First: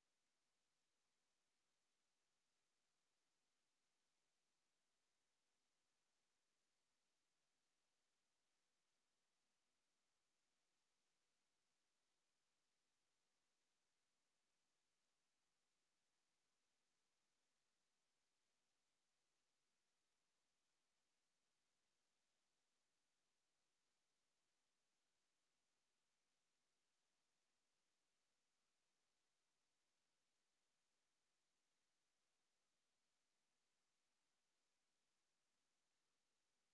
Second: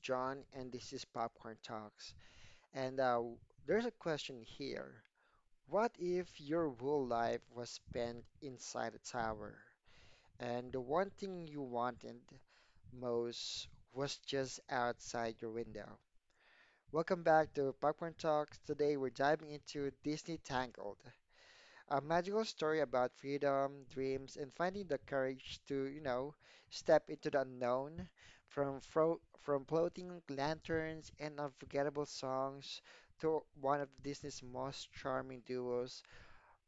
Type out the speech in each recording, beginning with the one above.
John and this is Popcorn Talks. And there's a question here. What if your whole life was spent inside a tower and the one thing you wanted most was just outside your window? Welcome back to Popcorn Talks. Today we're diving into Disney Tangled, a magical story about freedom, dreams, and finding the courage to, you know, step into the unknown. From fro from floating lanterns and unforgettable songs to one of Disney's most charming duos,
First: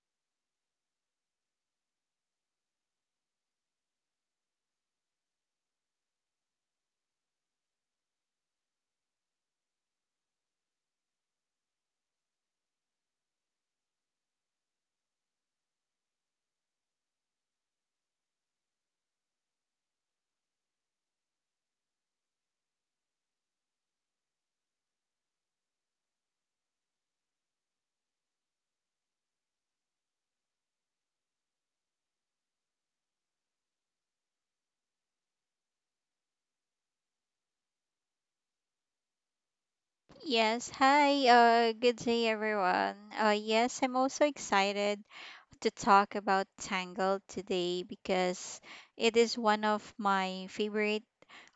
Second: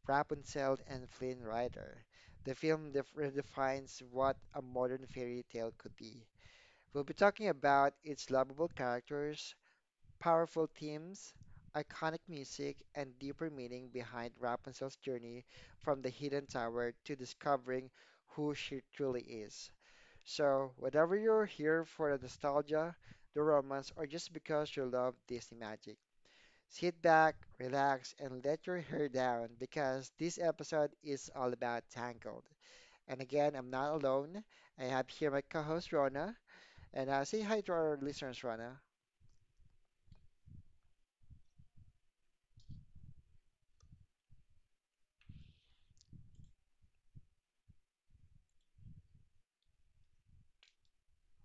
Rapunzel and Flynn Rider. The film def redefines what a modern fairy tale could be. We'll be talking about its lovable characters, powerful themes, iconic music, and deeper meaning behind Rapunzel's journey from the hidden tower to discovering who she truly is. So, whether you're here for the nostalgia, the romance, or just because you love Disney magic, sit back, relax, and let your hair down because this episode is all about Tangled. And again, I'm not alone. I have here my co-host Rona, and say hi to our listeners, Rona. Yes, hi, good day everyone. Yes, I'm also excited to talk about Tangled today because it is one of my favorite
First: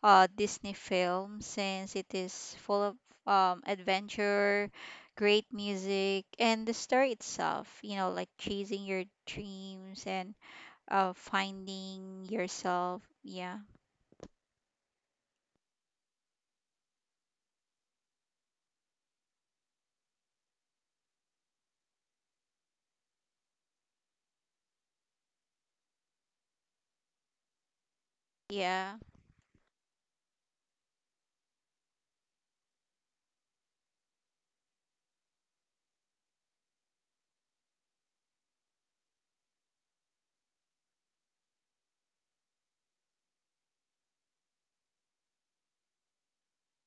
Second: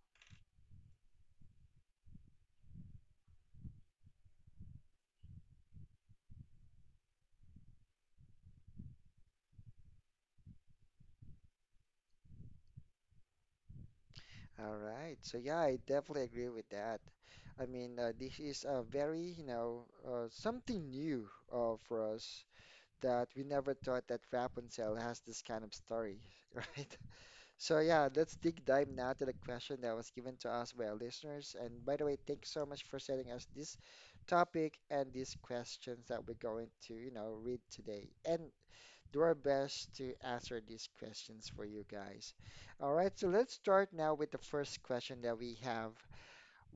Disney films since it is full of adventure, great music, and the story itself, you know, like chasing your dreams and finding yourself. Yeah, All right. So yeah, I definitely agree with that. I mean, this is a very, you know, something new for us that we never thought that Rapunzel has this kind of story, right? So yeah, let's deep yeah, dive now to the question that was given to us by our listeners. And by the way, thanks so much for sending us this topic and these questions that we're going to, you know, read today. And do our best to answer these questions for you guys. All right, so let's start now with the first question that we have.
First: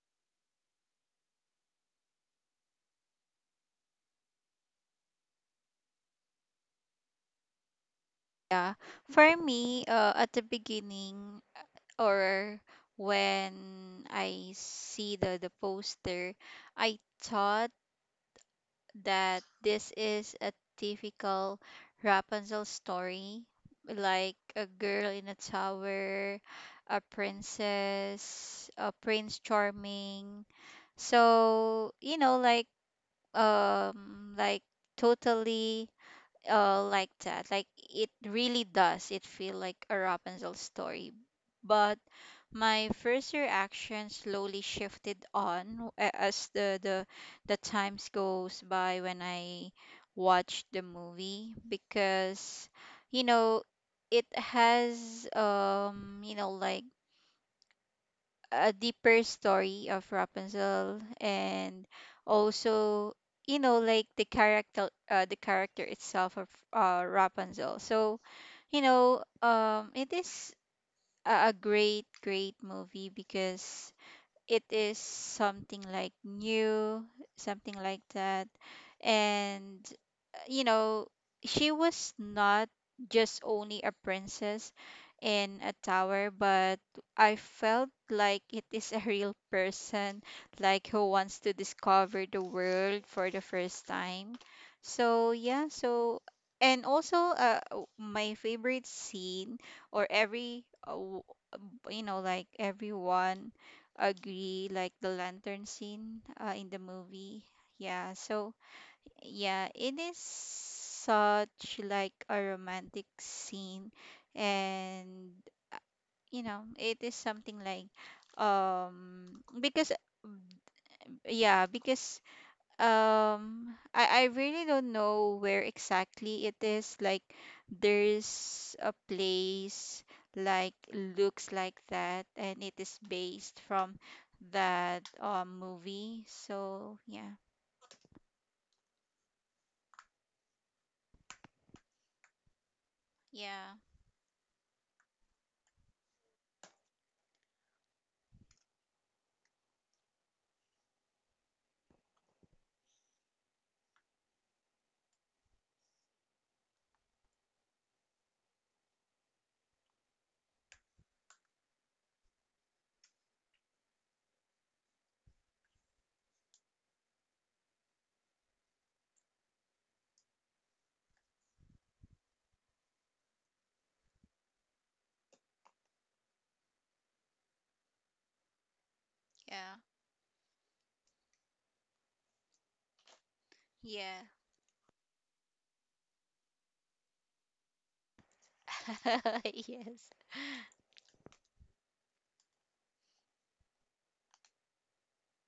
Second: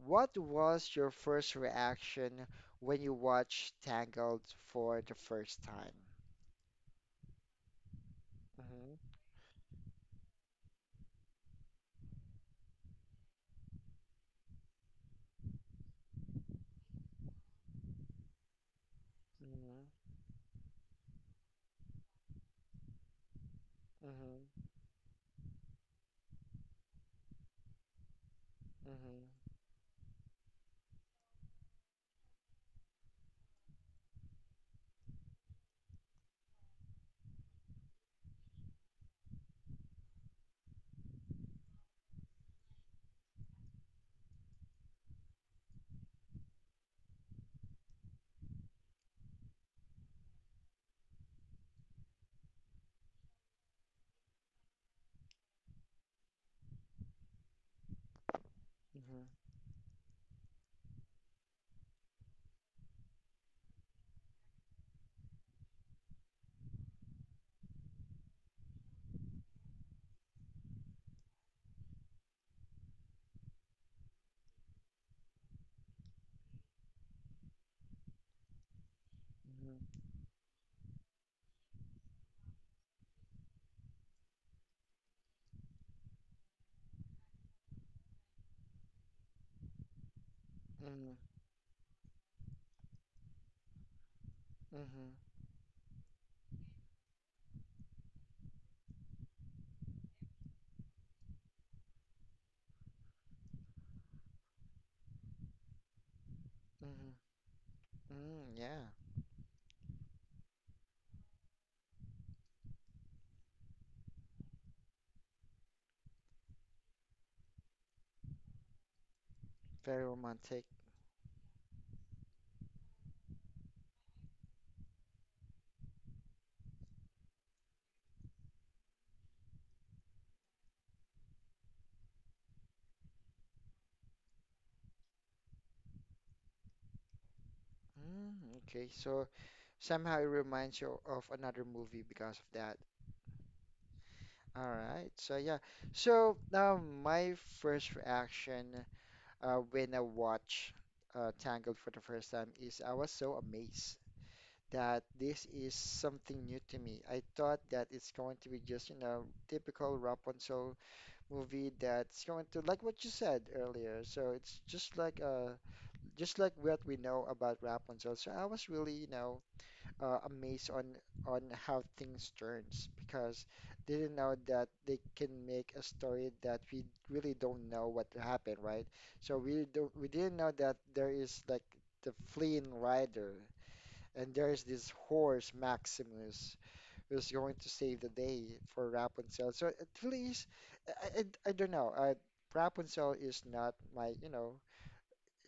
What was your first reaction when you watched Tangled for the first time? yeah. Mhm, For me, at the beginning, or when I see the poster, I thought that mhm, this is a typical Rapunzel story, like mhm, a girl in a tower, a princess, a mhm, prince charming. So, you know, like totally like that, like it really does, it feel like a Rapunzel story, but my first reaction slowly shifted as the times goes by when I watched the movie because, you know, it has you know like a deeper mhm, story of Rapunzel, and also you know like the character, the character itself of Rapunzel. So you know it is a great movie because it is something like new, something like that. And mhm, you know, she was not just only a princess in a tower, but I felt like it is a real person, like who mhm, wants to discover the world for the first time. mhm, So, yeah, so my favorite scene, or every uh, w- you know like everyone agree, like the lantern scene in the mhm, movie. Yeah, so mhm. Yeah, yeah, it is such like a romantic scene, and uh, you know, it is something like because very romantic. yeah, because um, I really don't know where exactly it is like, there's a place like looks like that and it is based from that movie. So, yeah. Mm, okay, so somehow it reminds you of another movie because of that. Yeah, All right. So yeah. So my first reaction when I watched Tangled for the first time is I was so amazed that this is something new to me. I thought that it's going to be just, you know, typical Rapunzel movie that's going to like what you said earlier. So it's just like what we know about Rapunzel. So I was really, you know, amazed on how things turns because they didn't know that they can make a story that we really don't know what happened, right? So yeah, we didn't know that there is like the fleeing rider yeah. and there is this horse Maximus who's going to save the day for Rapunzel. So it Yes. really is I don't know. Rapunzel is not my, you know,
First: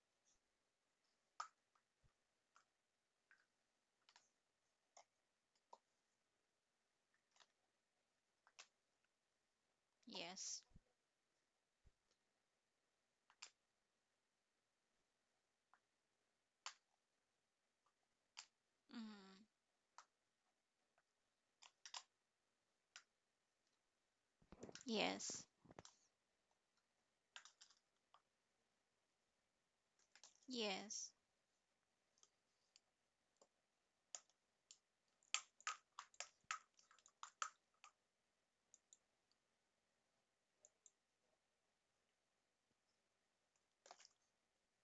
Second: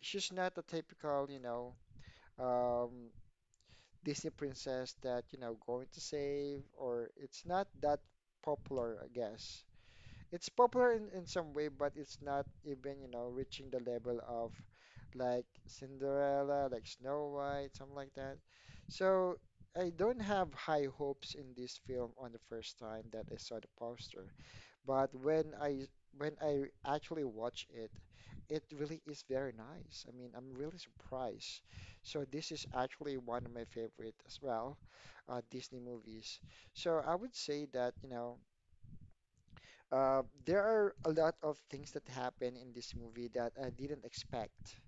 she's not the typical, you know, um Disney princess that, you know, going to save, or it's not that popular, I guess. It's Yes. popular in some way, but it's not even, you know, reaching the level of like Cinderella, like Snow White, something like that. So Mm. I don't have high hopes in this film on the first time that I saw the poster. But Yes. When I actually watch it, it really is very nice. I mean, I'm really Yes. surprised. So this is actually one of my favorite as well, Disney movies. So I would say that, you know, there are a lot of things that happen in this movie that I didn't expect,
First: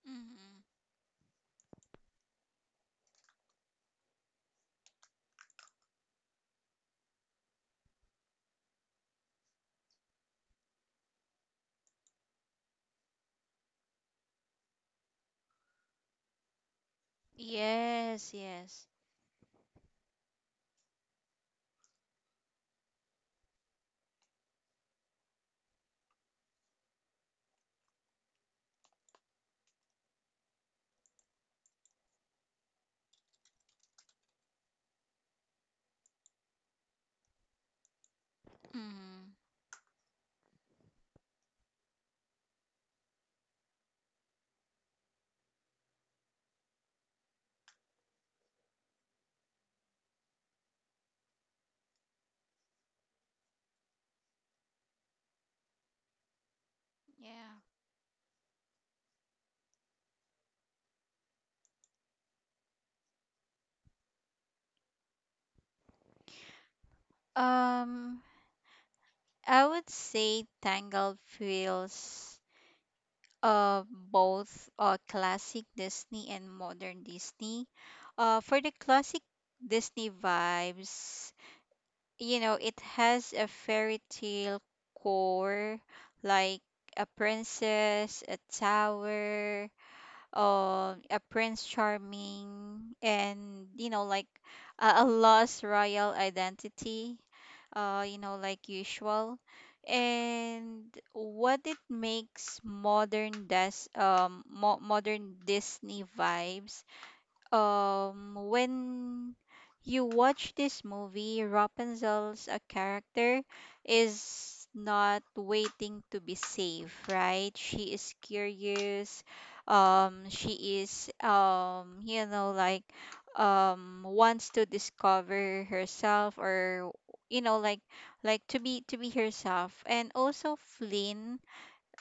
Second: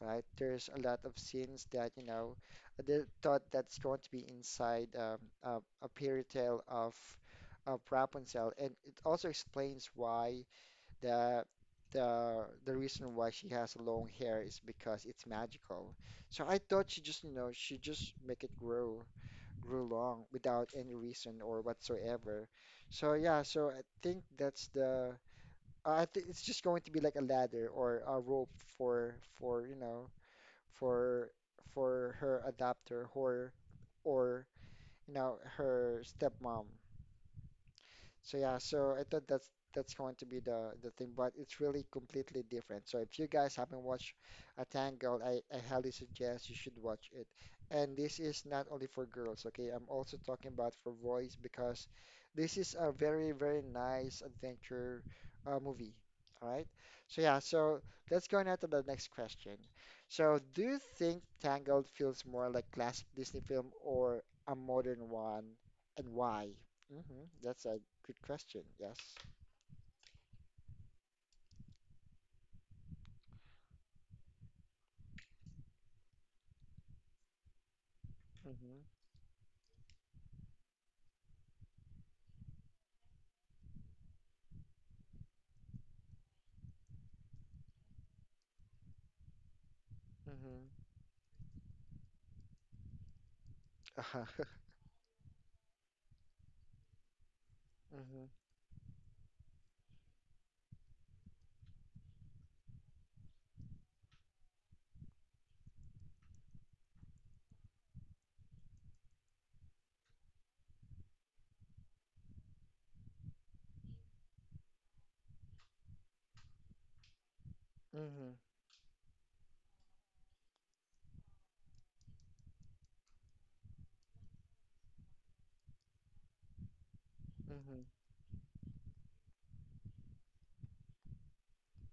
right? Mm. There's a lot of scenes that, you know, thought that's going to be inside a fairy tale of Rapunzel, and it also explains why the the reason why she has long hair is because it's magical. So I thought she just, you know, she just Yes, make it yes. grow grew long without any reason or whatsoever. So yeah, so I think that's the I think it's just going to be like a ladder or a rope for you know, for her adopter or or you know, her stepmom. So yeah, so I thought Mm. That's going to be the thing, but it's really completely different. So if you guys haven't watched A Tangled, I highly suggest you should watch it. And this is not only for girls, okay? I'm also talking about for boys because this is a very, very nice adventure movie. All right. So yeah, Yeah. so let's go now to the next question. So do you think Tangled feels more like classic Disney film or a modern one, and why? Hmm. That's a good Um, question. Yes. I would say Tangled feels uh both classic Disney and modern Disney. For the Hmm classic Disney vibes, you know, it has a fairy tale core, like a princess, a tower, hmm a prince charming, and you know like a lost royal identity, you hmm know like usual. And what it makes modern des mo modern Disney vibes, when you watch this movie, Rapunzel's a character is not waiting to be saved, right? She is hmm curious, she is you know like wants to discover herself, or you know hmm like to be, to be herself. And also Flynn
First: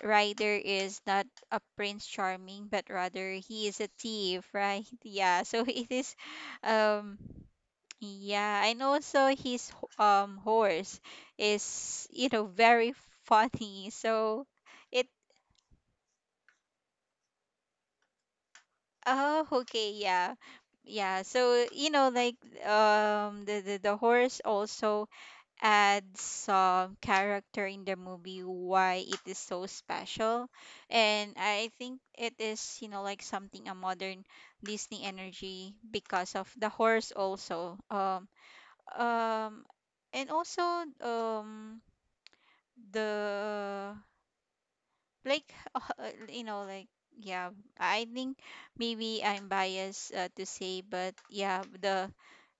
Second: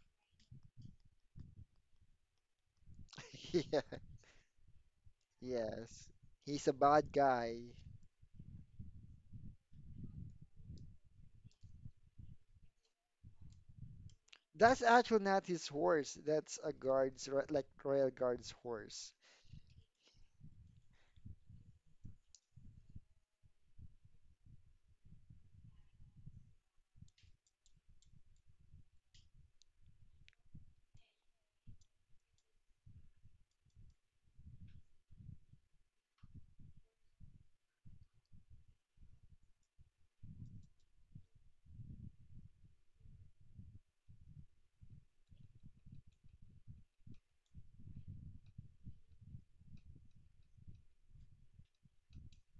Ryder is not a prince charming, but rather he is Yeah. a thief, right? Yeah. So it Yes. is, He's a bad um, guy. yeah. And also his horse is, you know, very funny. So That's it, actually not his horse. That's a guard's, ro- like royal guard's horse. oh okay, yeah, yeah. So you know like, the horse also add some character in the movie why it is so special. And I think it is you know like something a modern Disney energy because of the horse also. Um and also, um the like you know like yeah, I think maybe I'm biased to say, but yeah, the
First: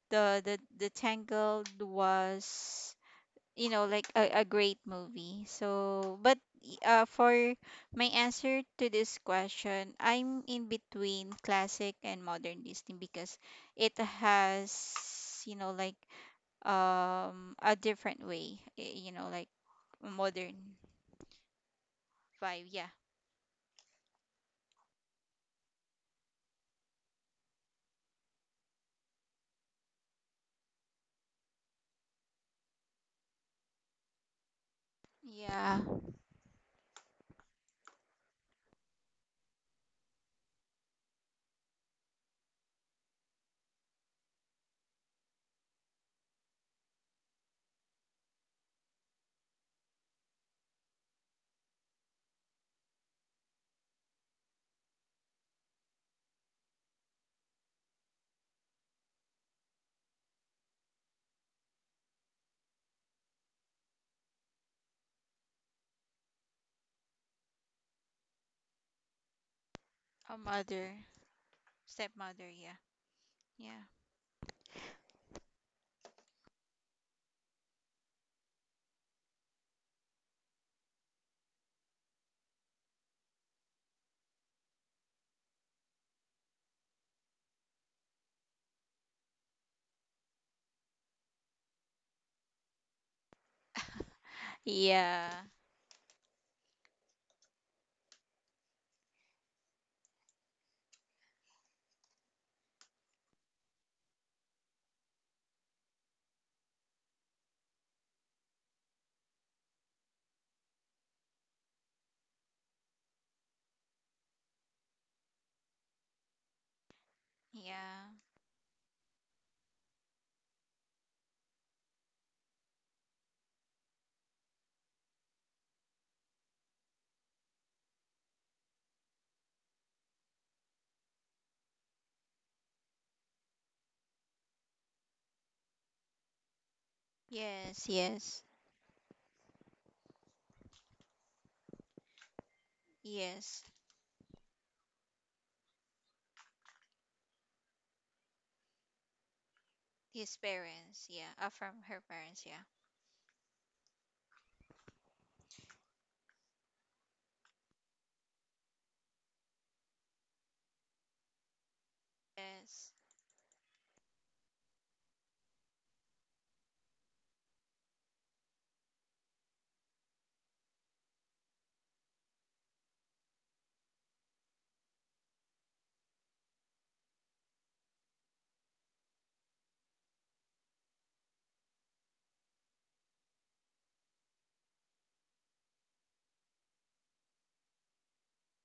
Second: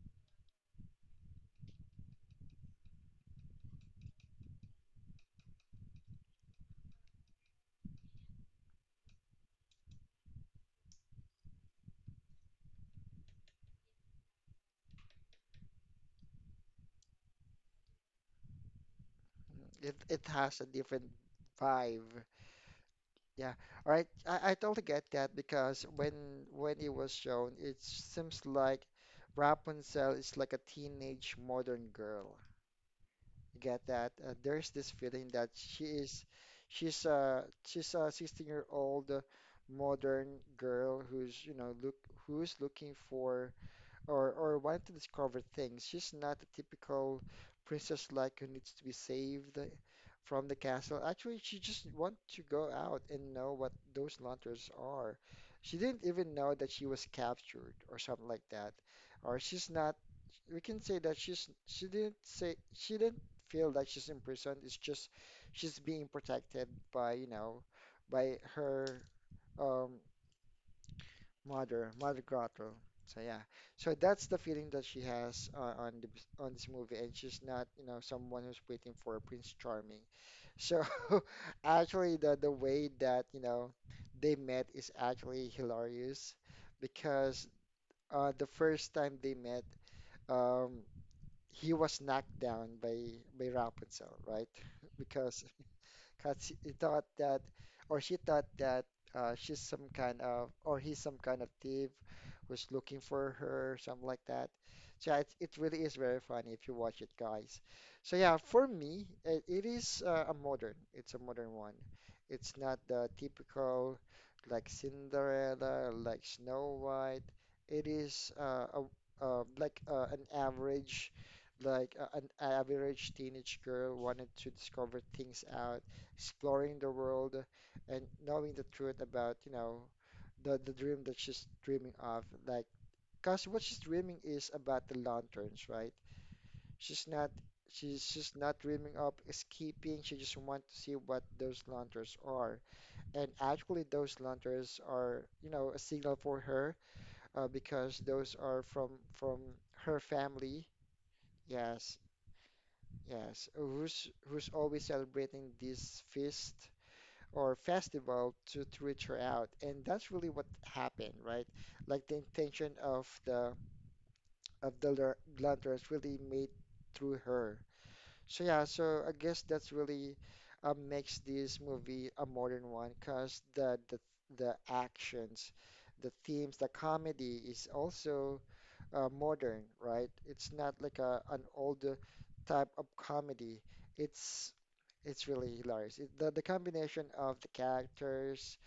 the the the Tangled was, you know, like a great movie. So but for my answer to this question, I'm in between classic and modern Disney because it has, you know, like a different way, you know like Mm, it modern has a different vibe. vibe. Yeah. Yeah. All right. I totally get that because when it was shown, it seems like Rapunzel is like a teenage modern girl. Get that. There's this feeling that Yeah. She's a 16- year old modern girl who's you know look who's looking for or wanted to discover things. She's not a typical princess like who needs to be saved from the castle. Actually, she just wanted to go out and know what those lanterns are. She didn't even know that she was captured or something like that. Or she's not. We can say that she didn't say she didn't feel that she's imprisoned. It's just she's being protected by, you know, by her um A mother, Mother, Mother stepmother, Grotto. yeah. So yeah, Yeah. so that's the feeling that she has on on this movie, and she's not, you know, someone who's waiting for Prince Charming. So actually, the way that, you know, they met is actually hilarious because the first time they met, um, he was knocked down by Rapunzel, right? yeah. Because because he thought that, or she thought that she's some kind of, or he's some kind of thief who's looking for her, something like that. So yeah, it really is very funny if you watch it, guys. So yeah, for me, it is a modern. It's a modern one. It's not the typical like Cinderella, like Snow White. It Yeah. is like an average, like an average teenage girl wanted to discover things out exploring the world and knowing the truth about, you know, the dream that she's dreaming of. Like, cause what she's dreaming is about the lanterns, right? She's not Yes, she's just yes. not dreaming of escaping. She just wants to see what those lanterns are. And Yes. actually, those lanterns are, you know, a signal for her because those are from her His family. parents, yeah, from Yes, her parents, yeah. yes. Who's who's always celebrating this feast? Or festival to reach her out. And that's really what happened, right? Like the intention Yes. Of the lanterns really made through her. So yeah, so I guess that's really makes this movie a modern one because the actions, the themes, the comedy is also modern, right? It's not like a an old type of comedy. It's it's really hilarious. It, the combination of the characters,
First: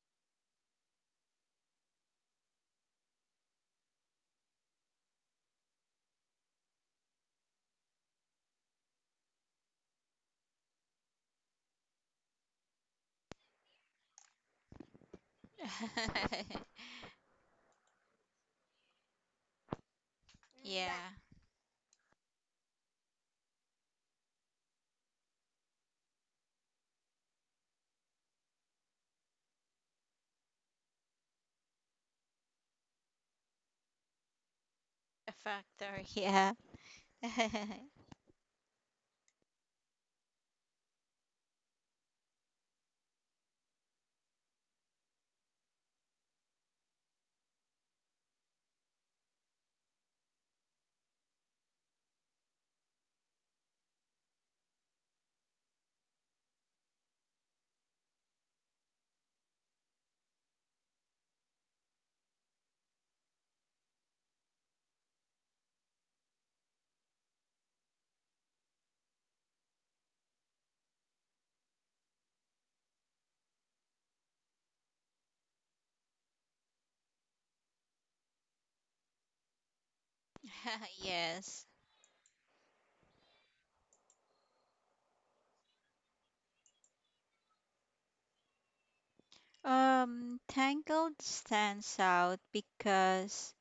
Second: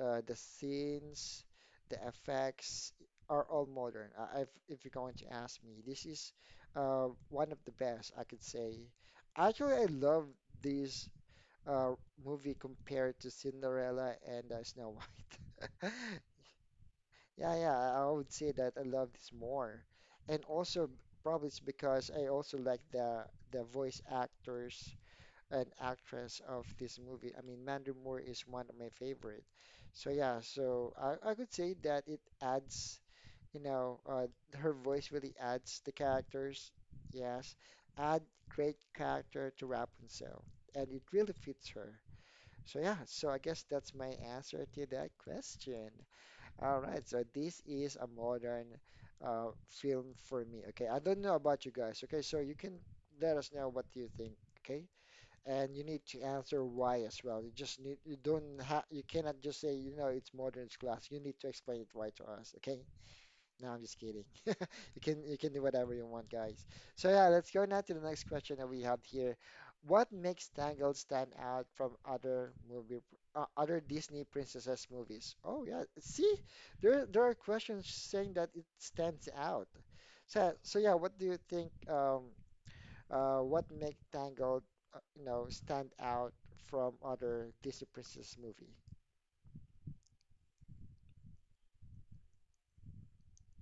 the scenes, the effects are all modern. If you're going to ask me, this is one of the best I could say. Actually, I love this uh, movie compared to Cinderella and Snow White. Mm, that. Yeah, yeah, I would say that I love this more. And also Yeah, probably it's because I also like the voice actors and actress of this movie. I mean, Mandy Moore is one of my favorite. So yeah, so I could say that it adds, you know, her voice a really adds the factor. Yeah. characters. Yes, add great character to Rapunzel, and it really fits her. So yeah, so I guess that's my answer to that question. All right, so this is a modern film for me. Okay, I don't know about you guys. Okay, so you can let us know what you think. Okay, and you need to answer why as well. You just need you don't have you cannot just say, you know, it's modern, it's classic. You need to explain it why to us. Okay, no, I'm just kidding. You can do whatever you want, guys. So yeah, let's go now to the next question that we have here. What makes Tangled stand out from other movie other Disney princesses movies? Oh yeah, see, there are questions saying that it stands out. So so yeah, what do you Yes. think? What make Tangled you know stand out from other Disney princess movie? Tangled stands out because,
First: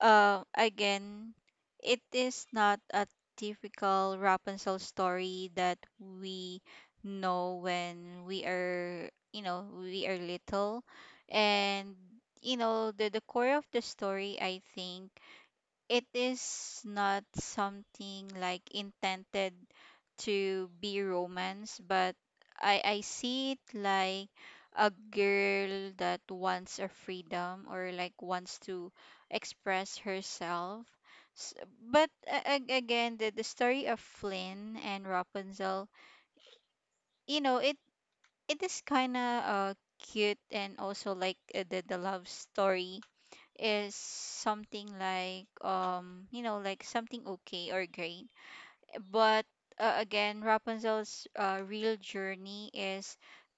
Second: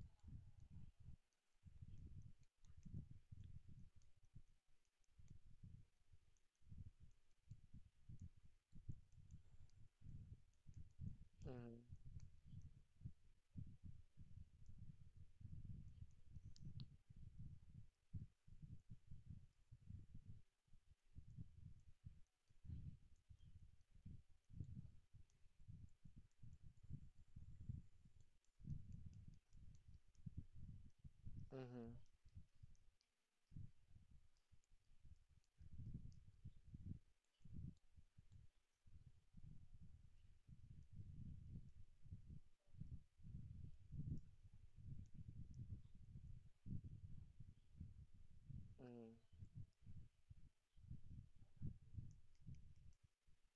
again, it is not a typical Rapunzel story that we know when we are, you know, we are little. And, Mm-hmm, you know, the core of the story, I think, it is not something like intended to be romance, but I see it like a girl that wants a freedom, or like wants to express herself. S- mm-hmm, but again, the story of Flynn and Rapunzel, you know, it is kind of cute, and also like the love story is something like you know like something okay or great. But again, Rapunzel's real journey is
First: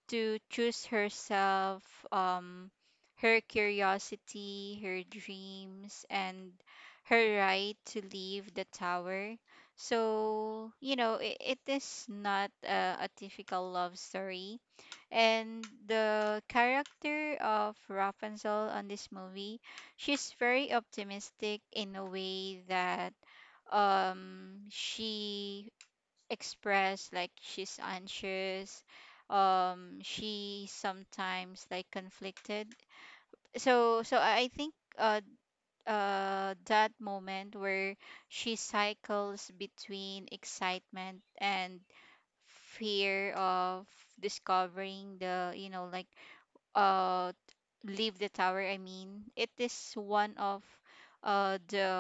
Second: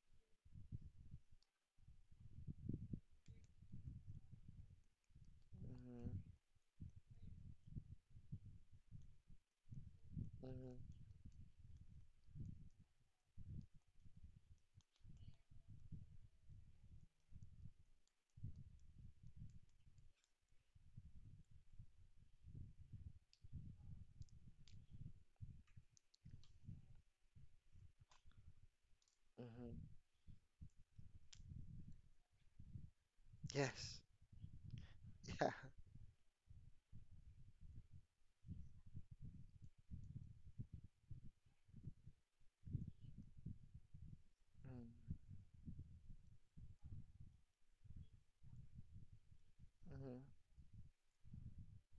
to choose herself, um her curiosity, her dreams, mm-hmm, and her right to leave the tower. mm-hmm, So mm-hmm. you know it, it is not a typical love story. And the character of Rapunzel on this movie, she's very optimistic in a way that she expressed like she's anxious, Mm-hmm. She sometimes like conflicted. Yes. So I think uh Yeah. uh that moment where she cycles between excitement and fear of discovering the, you know, like uh leave the tower, I mean, it is Mm-hmm. one of the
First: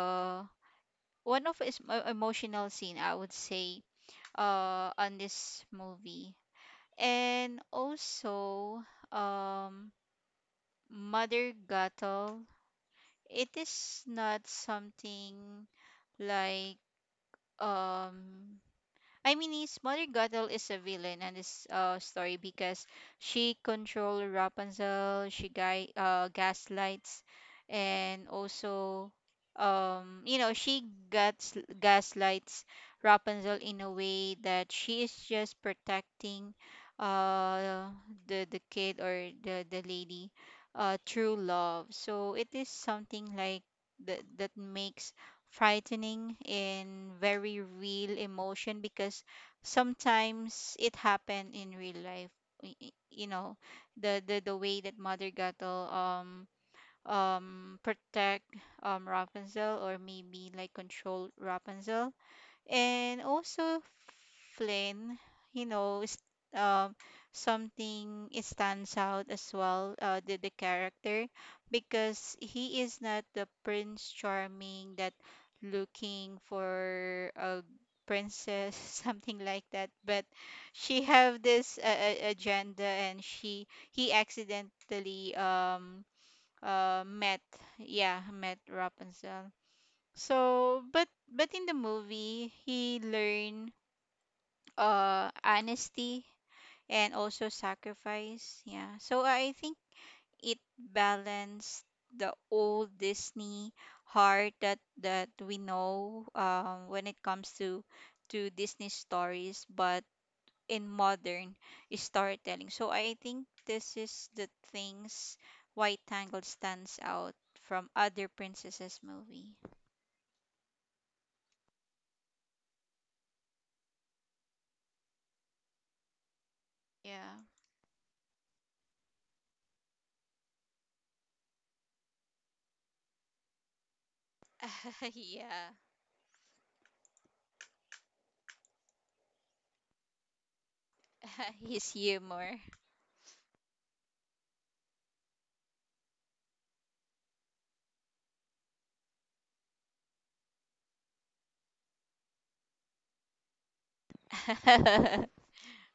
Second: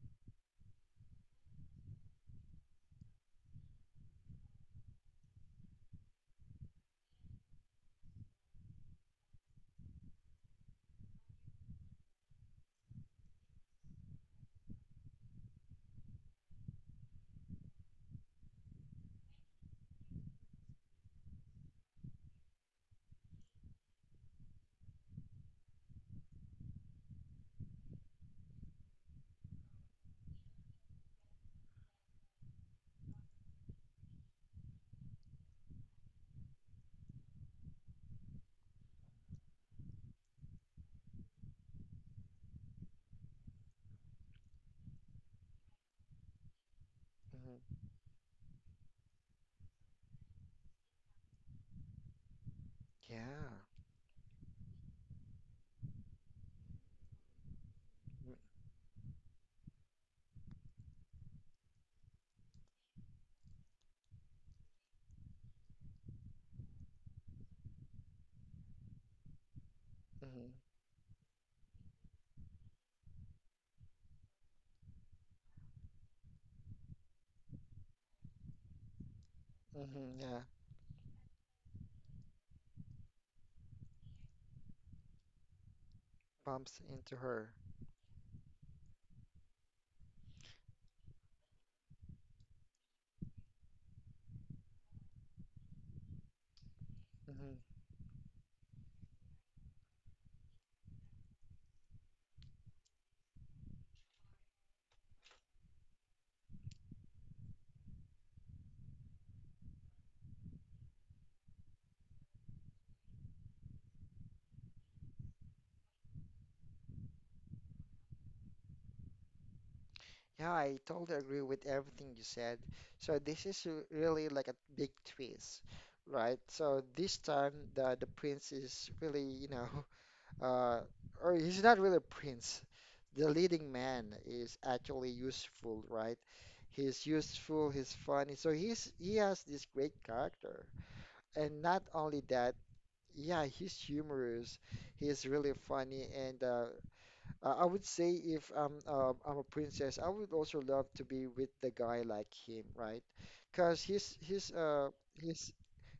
one of its emotional scene, I would say, on this movie. And also um Mother Gatal, it is not something like, um I mean, his Mother Gothel is a villain in this story because she control Rapunzel, she guy gaslights, and also, you know, she gats gaslights Rapunzel in a way that she is just protecting uh the kid or the lady through love. So it is something like that, that makes frightening and very real emotion because sometimes it happened in real life. You Yeah. know, the way that Mother Gato protect Rapunzel, or maybe like control Rapunzel. And also Flynn, you know, um, something, it stands out as well, uh, the, Mm-hmm. the character, because he is not the Prince Charming that looking for a princess, something like that, Mm-hmm. but Yeah. she have this agenda, and she he accidentally Bumps into met, her. yeah, met Rapunzel. So, but in the movie, he learned honesty and also Mm-hmm. sacrifice. Yeah. So I think it balanced the old Disney heart that we know when it comes to Disney stories, but in modern storytelling. So I think this is the things why Tangled stands out from other princesses movie. Yeah, I totally agree with everything you said. So this is really like a big twist, right? So this Yeah. time the prince is really, uh, or he's not really a prince. The leading man is actually yeah. useful, right? He's useful, he's funny. So he has this great character. And not His only that, humor. yeah, he's humorous. He's really funny, and I would say if I'm a princess, I would also love to be with the guy like him, right? Because he's he's uh yeah. he's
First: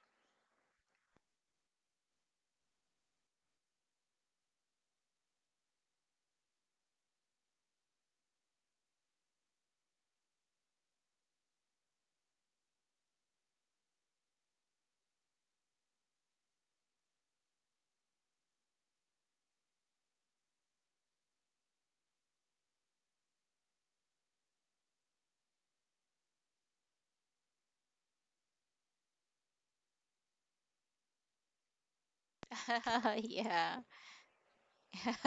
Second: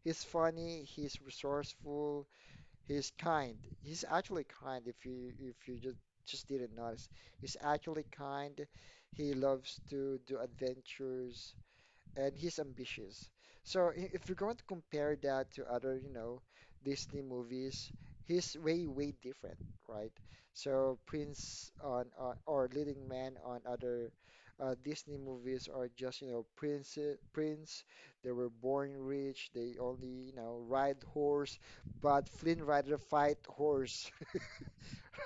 he's funny. He's resourceful. He's kind. He's actually kind. If you just didn't notice, he's actually kind. He loves to do adventures and he's ambitious. So if you're going to compare that to other, Disney movies, he's way, way different, right? So prince on or leading man on other Disney movies are just, you know, prince, prince. They were born rich. They only, you know, ride horse, but Flynn Rider fight horse.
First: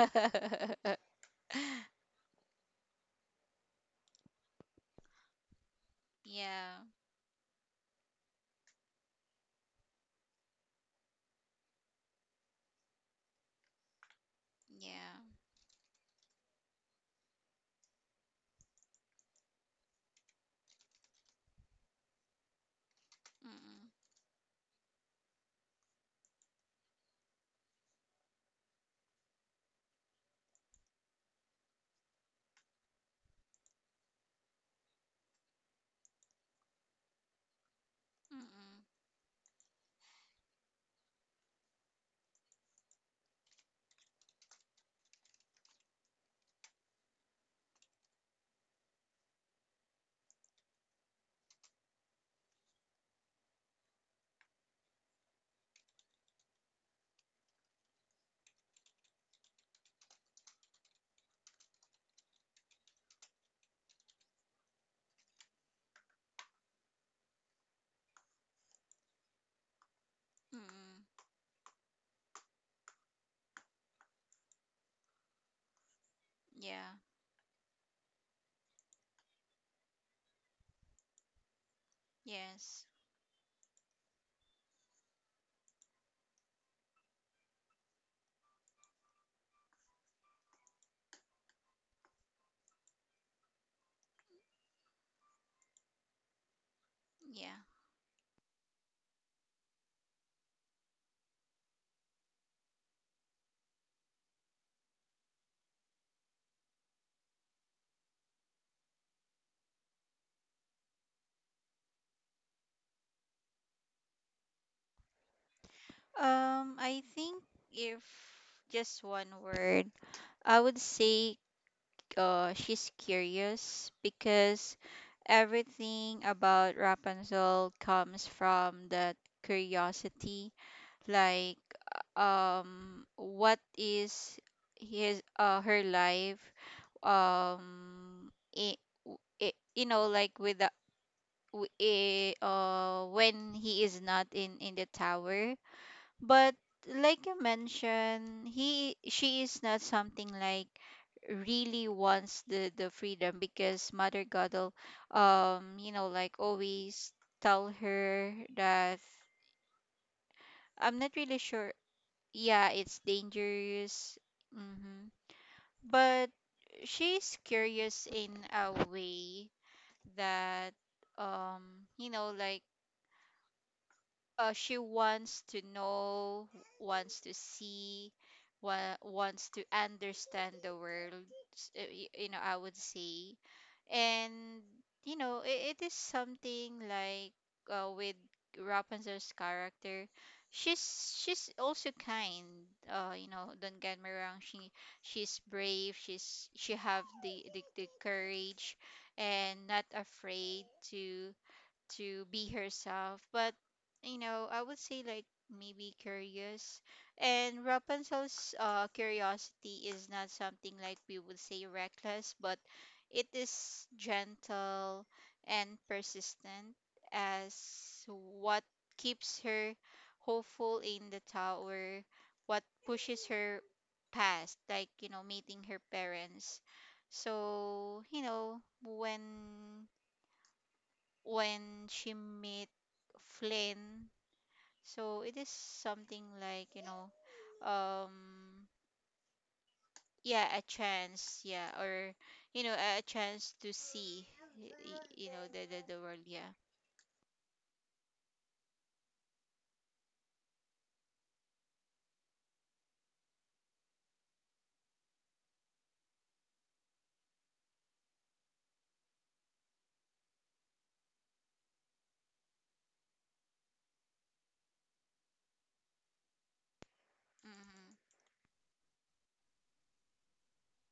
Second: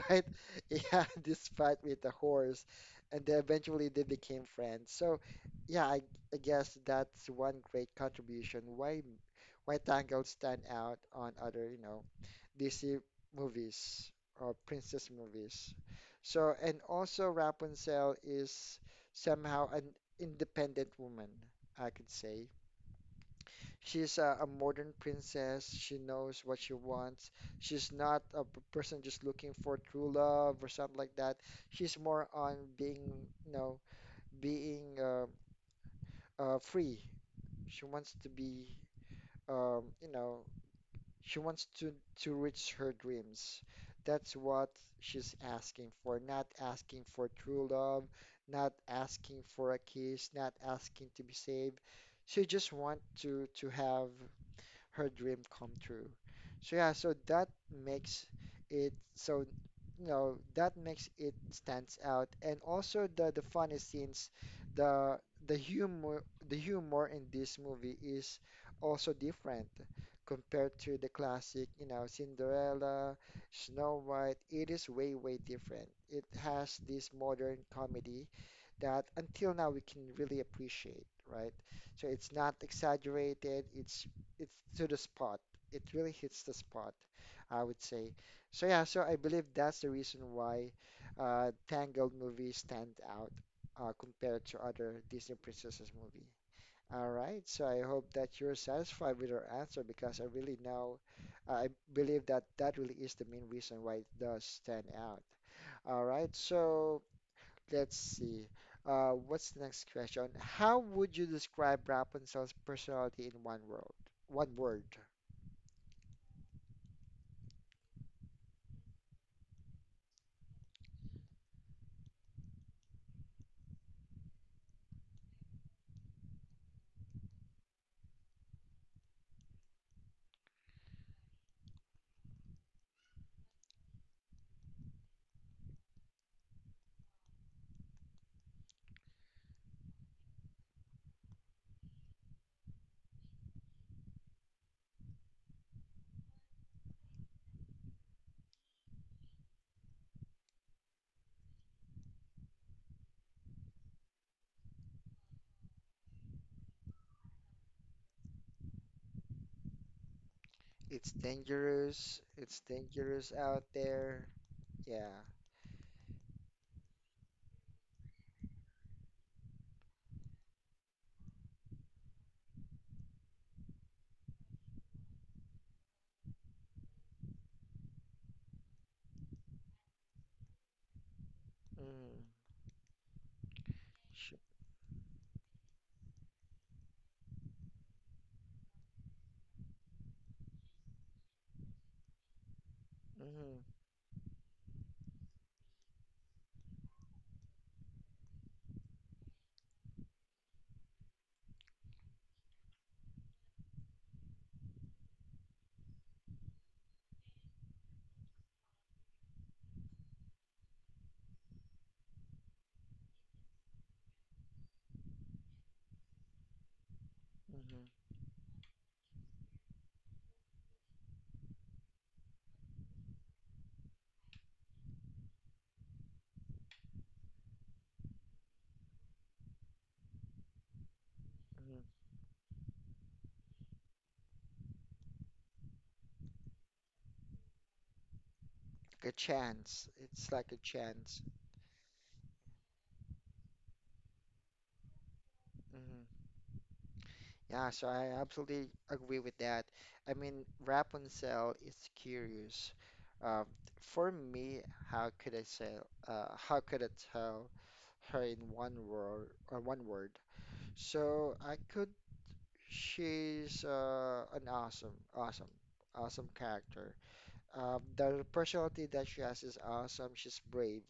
right? Yeah, this fight with the horse, and then eventually they became friends. So, yeah, I guess yeah. that's one great contribution why Tangled stand out on other, you know, DC movies or princess Yeah. movies. So, and also Rapunzel is somehow an independent woman, I could say. Mm-mm. She's a modern princess. She knows what she wants. She's not a person just looking for true love or something like that. She's more on being, you know, being free. She wants to Mm-mm. be, um, you know, she wants to reach her dreams. That's what she's asking for. Not asking for true love, not asking for a kiss, not asking to be saved. She just want to have her dream come true. So yeah, so that makes it so that makes it stands out, and also the funny scenes, the the humor the humor in this movie is also different compared Mm-mm. to the classic, you know, Cinderella, Snow White. It is way way different. It has Yeah. this modern comedy that until now we can really appreciate, right? So it's not Yes. exaggerated, it's to the spot. It really hits the spot, I would say. So yeah, so I believe that's the reason why Tangled movie stand out compared to other Disney Princesses movie. All right, Yeah. so I hope that you're satisfied with our answer because I really know, I believe that really is the main reason why it does stand out. All right, so let's see. What's the next question? How would you describe Rapunzel's personality in one word? One word. I think if just one word, I would say she's curious because everything about Rapunzel comes from that curiosity, like what is his her life, um it, it, you know like with the w- when he is not in in the tower. But like you mentioned, he she is not something like really wants the freedom because Mother Godel, you know like, always tell her that, I'm not It's really sure. dangerous. It's Yeah, it's dangerous out dangerous. there. Hmm. Yeah. But she's curious in a way that, you know, like she wants to know, wants to see, wants to understand the world. Mm. You know, I would say, Sh- and you know, it is something like with Rapunzel's character. She's also kind. You know, mhm, don't get me wrong. She, she's brave. She have the courage, and not afraid to to be herself. But you know, I would say like maybe curious. And Rapunzel's curiosity is not something like we would say reckless, but it is gentle and persistent, mhm, as what keeps her hopeful in the tower, what pushes her past, like you know, meeting her parents. So, you know, mhm. when she met Flynn. So it is something like, you know, Like a chance. It's like yeah, a a chance. chance, yeah, or you know, a chance to see, you know, the world, Hmm. yeah. Yeah, so I absolutely agree with that. I mean, Rapunzel is curious. Um, for me, how could I say, how could I tell her in one word or one word? So she's an awesome, awesome, awesome character. Hmm. The personality that she has is awesome. She's brave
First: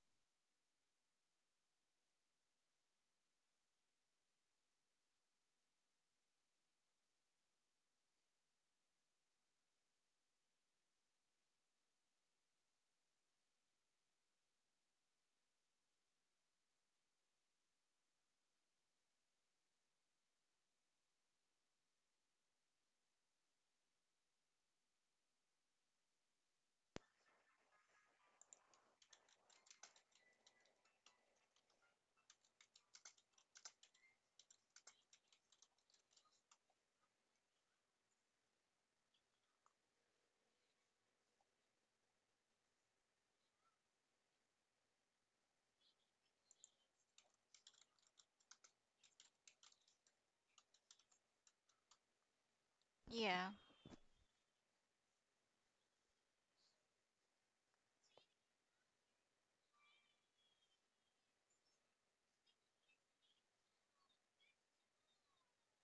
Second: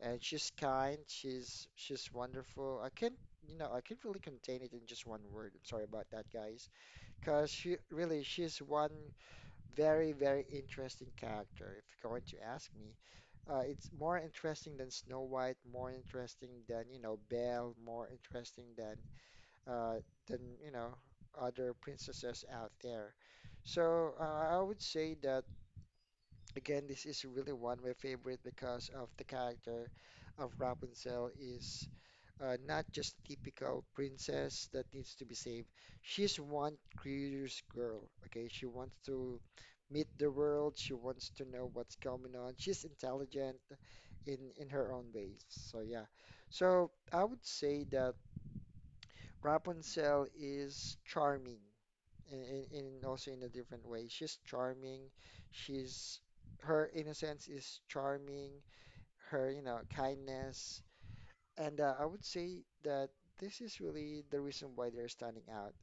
and she's kind. She's wonderful. I can't, you know, I can't really contain it in just one word. I'm sorry about that, guys. Because she's one very very interesting character. If you're going to ask me, it's more interesting than Snow White, more interesting than you know Belle, more interesting uh, than you know other princesses out there. So I would say that again, this is really one of my favorite because of the character of Rapunzel is not just typical princess that needs to be saved. She's one curious girl, okay? She wants to meet the world. She wants to know what's going on. She's intelligent in her own ways. So yeah. So I would say that Rapunzel is charming in also in a Yeah, different way. She's charming. She's Her innocence is charming. Her, you know, kindness, and I would say that this is really the reason why they're standing out,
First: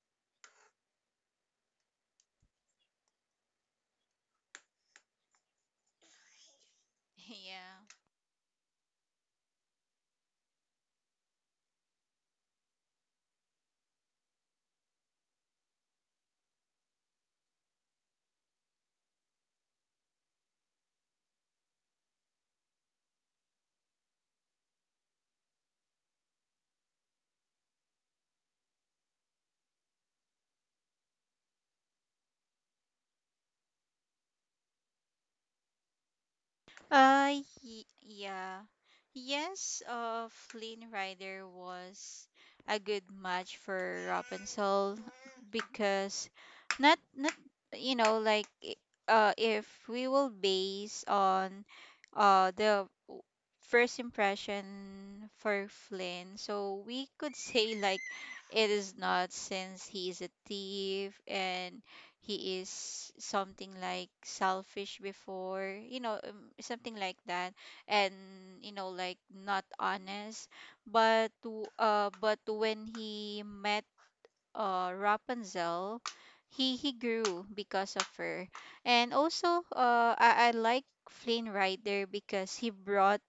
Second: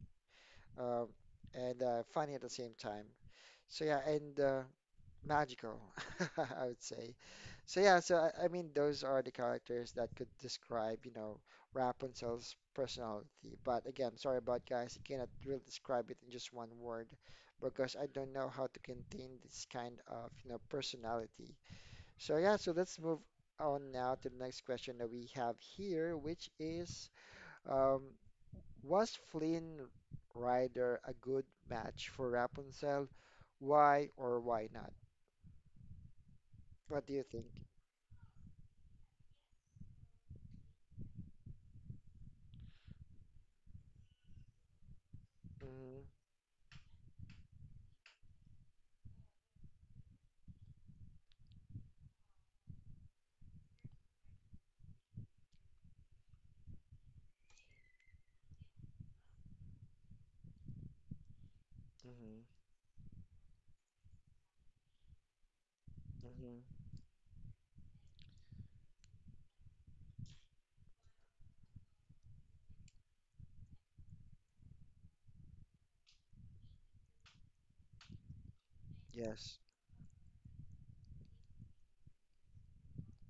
um, and funny at the same time. So yeah, and magical, I would say. yeah. So yeah, I mean those are the characters that could describe, you know, Rapunzel's personality. But again, sorry about guys, I cannot really describe it in just one word because I don't know how to contain this kind of, you know, personality. So yeah, so let's move on now to the next question that we have here, which is um, was Flynn Rider a good match for Rapunzel? Why or why not? What do you Uh, think? Yeah. Yes, Flynn Rider was a good match for Rapunzel Mhm. because, not you know like if we will base on uh the w- first impression for Flynn, so we could say like it is not, since he's a thief, and Mhm. he is something like selfish before, you know, Mhm. something like that, and you know like not honest. But when he met Rapunzel, he grew because of her. And Yes. also, I like Flynn Rider because he brought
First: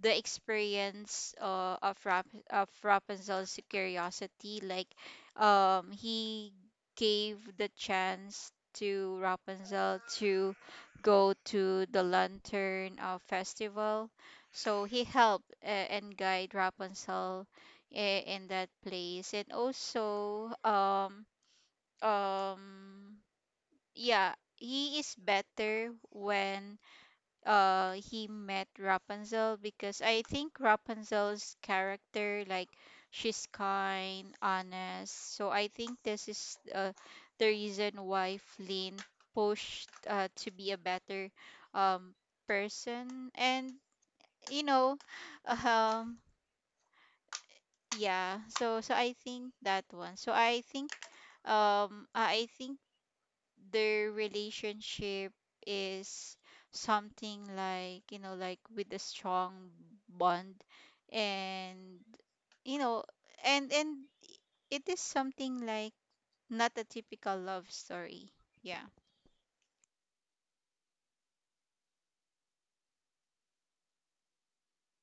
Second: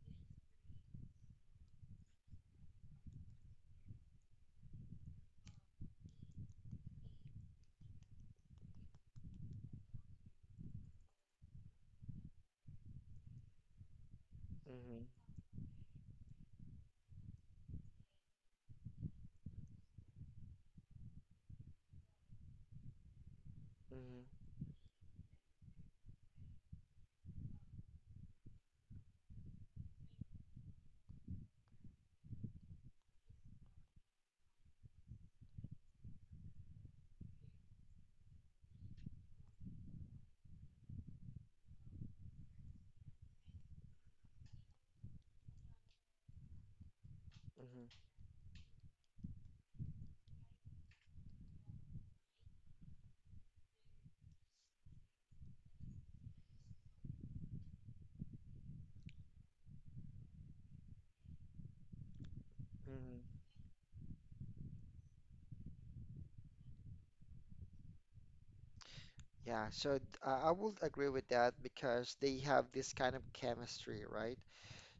the experience of Rapunzel's curiosity. Like, he gave the chance to Rapunzel to go to the Lantern Festival. So he Mhm. helped, and guide Rapunzel, in that place. And also um yeah, Mhm. he is better when he met Rapunzel because I think Rapunzel's character, like, she's kind, honest, so I think this is the reason why Flynn pushed to be a better um person, and you know, um. Mhm. Yeah, so I think that one. So I think I think their relationship is something like, you know, like with a strong bond and, you know, Mhm. And it is something like not a typical love story. Yeah. Yeah, I would agree with that because they have this kind of chemistry, right?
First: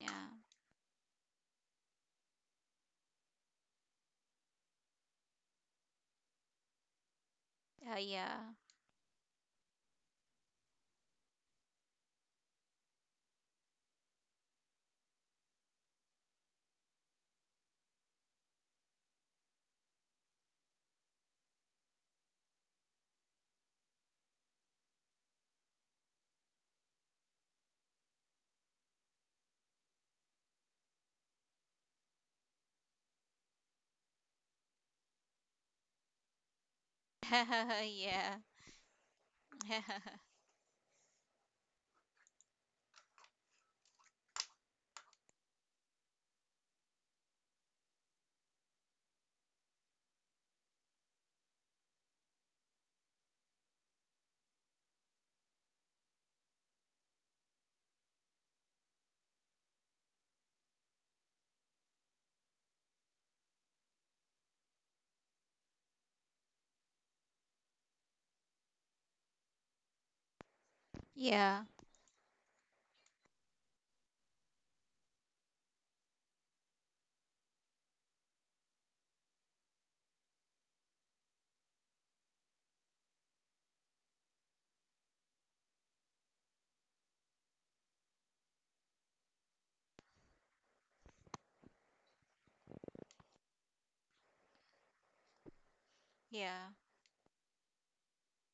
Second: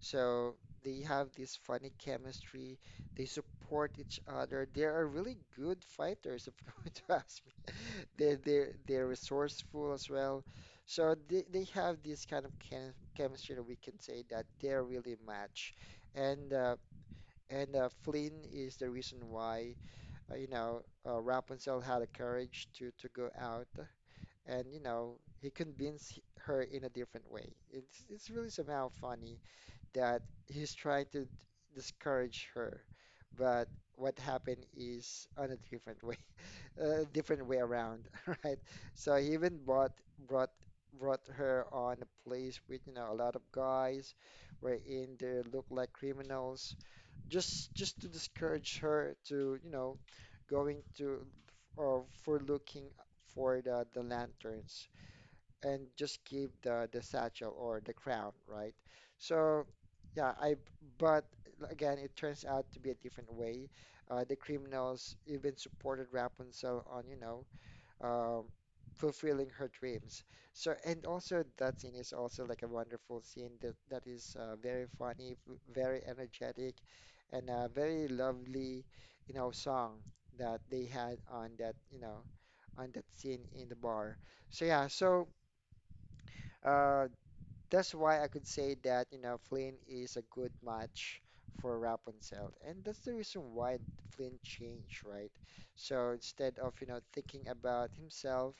Yeah. they have this funny chemistry. They support each other. They are really good fighters, if you're going to ask me. They're Yeah. they're they're resourceful as well. So they have this kind of chemistry that we can say that they're really match. And uh, and Flynn is the reason why Rapunzel had the courage to go out, and you know, he convinced her in a different way. It's really somehow funny that he's trying to discourage her, but what happened is on a different way, a different way around, yeah. right? So he even brought brought her on a place with you know a lot of guys, wherein they look like criminals just to discourage her to, you know, going to for looking for the lanterns and just keep the satchel or the crown, right? So yeah, I but again, it turns out to be a different way. The criminals even supported Rapunzel on, you know, um, fulfilling her dreams. So, and also yeah. that scene is also like a wonderful scene that is very funny, very energetic, and a very lovely, you know, song that they had on that, you know, on that scene in the bar. So yeah, so uh, that's why I could say that, you know, Flynn is a good match for Rapunzel. And that's the reason why Flynn changed, right? So instead of, Yeah. you know, thinking about himself,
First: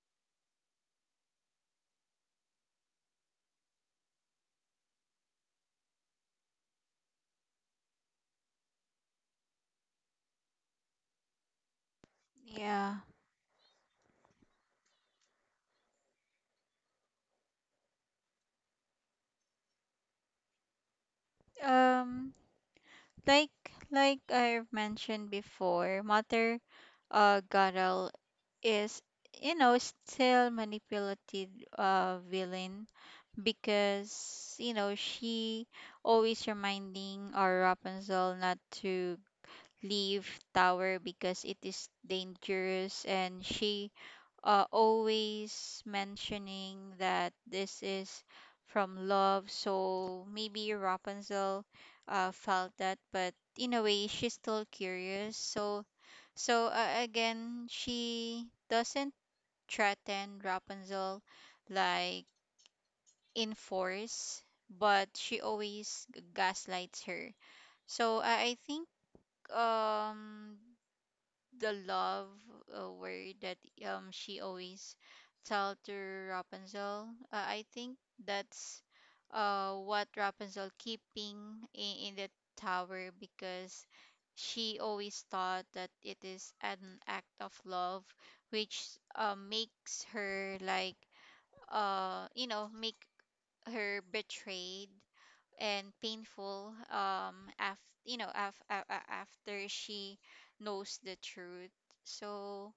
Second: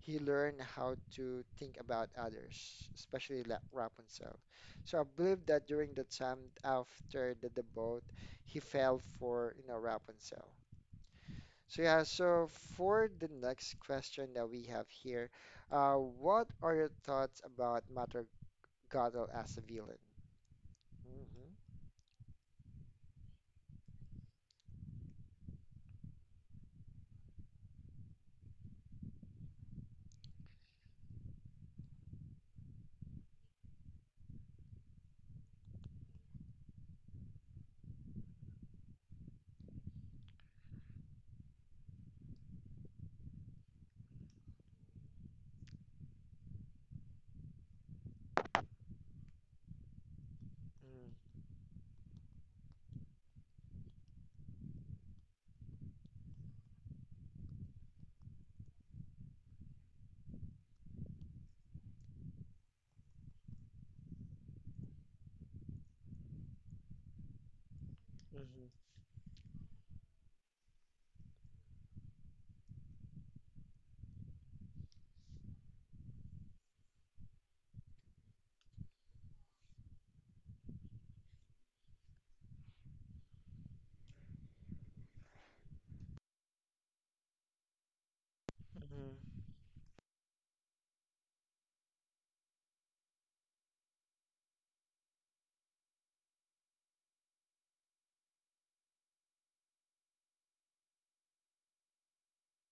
he learned how to think about others, especially La Rapunzel. So I believe that during the time after the boat, he fell for, you know, Rapunzel. So yeah, so Yeah. for the next question that we have here, what are your thoughts about Matter Godel as a villain. Mm-hmm. Um, like like I've mentioned before, Mother Gadal is still manipulative villain because she always reminding our Rapunzel not to leave tower because it is dangerous, and she always mentioning that this is from love. So maybe Rapunzel felt that, but in a way, she's still curious. So, again, she doesn't threaten Rapunzel like in force, but she always gaslights her. So I think Mm-hmm. um the love word that she always tell to Rapunzel. I think that's what Rapunzel keeping in the tower, because she always thought that it is an act of love, which Mm-hmm. makes her like make her betrayed and painful after after she knows the truth. so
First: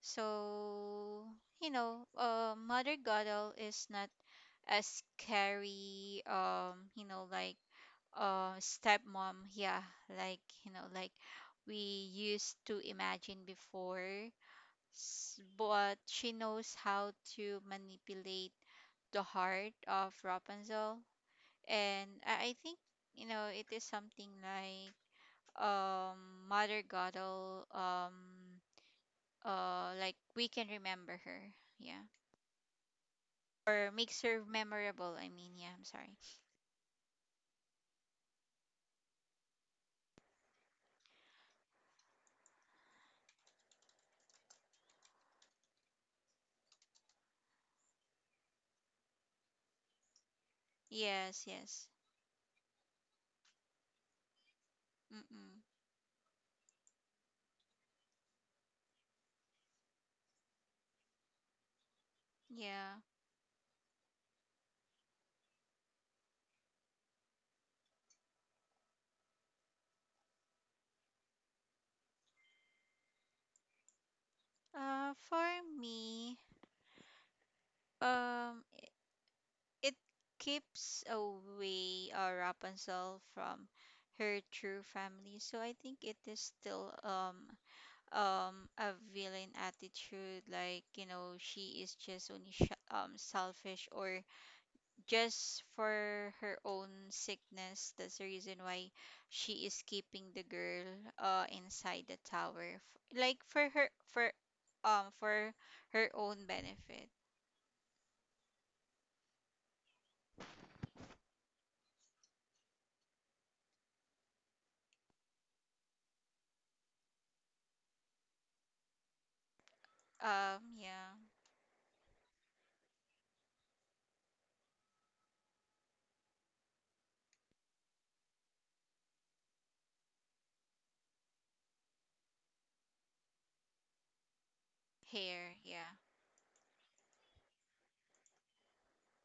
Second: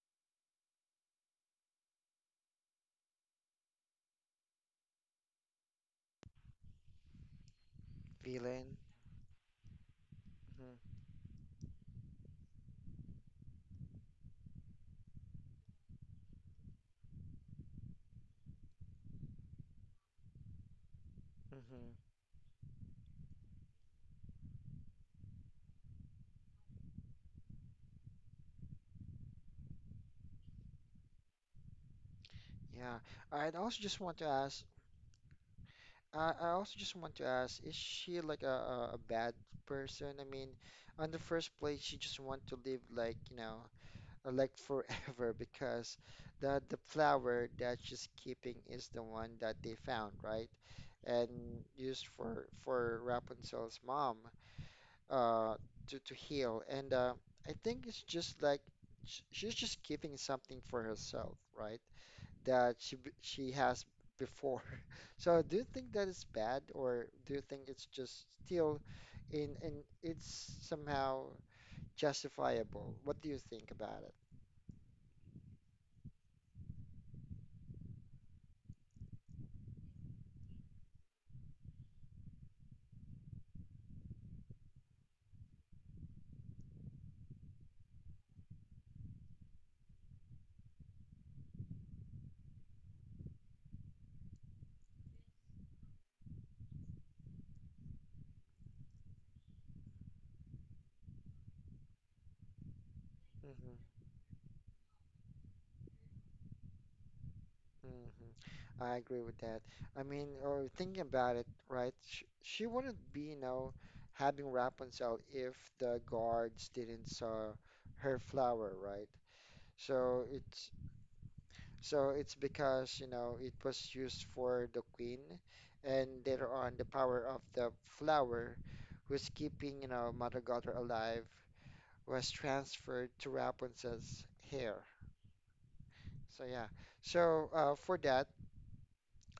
so you know uh, mother godel is not a scary like Villain. stepmom, yeah, like you know Hmm. like we used to imagine before. But she knows how to manipulate the heart of rapunzel. Mm-hmm. And I think, it is something like Mother Goddel like we can remember her. Yeah. Yeah. I'd also Or just want to makes her ask. memorable, I mean, yeah, I'm sorry. I also just want to ask, is she like a bad person? I mean, on the first place, she just want to live like, you know, like forever because the flower that she's keeping is the one that they found, right? Yes, And yes. used for Rapunzel's mom. uh, Mm-mm. to heal. And I think it's just like sh she's just keeping something for herself, right? That Yeah. She has before. So do you think that is bad, or do you think it's just still in it's somehow justifiable? What do you think about For me, um it keeps away Rapunzel from her true family. So I think it is still a villain attitude, like she is just only selfish, or just for her own sickness. That's the reason why she is keeping the girl inside the tower. Like it? for her, for her own benefit. Hmm. I agree with that. I mean, or thinking about it, right? She wouldn't be, you know, having Rapunzel if the guards didn't saw her flower, right? So Yeah. It's because, you know, it was used for the queen, and later on, the power of the flower, who's keeping, you know, Mother Gothel alive, was transferred to Rapunzel's hair. Hair, yeah. So yeah. So for that.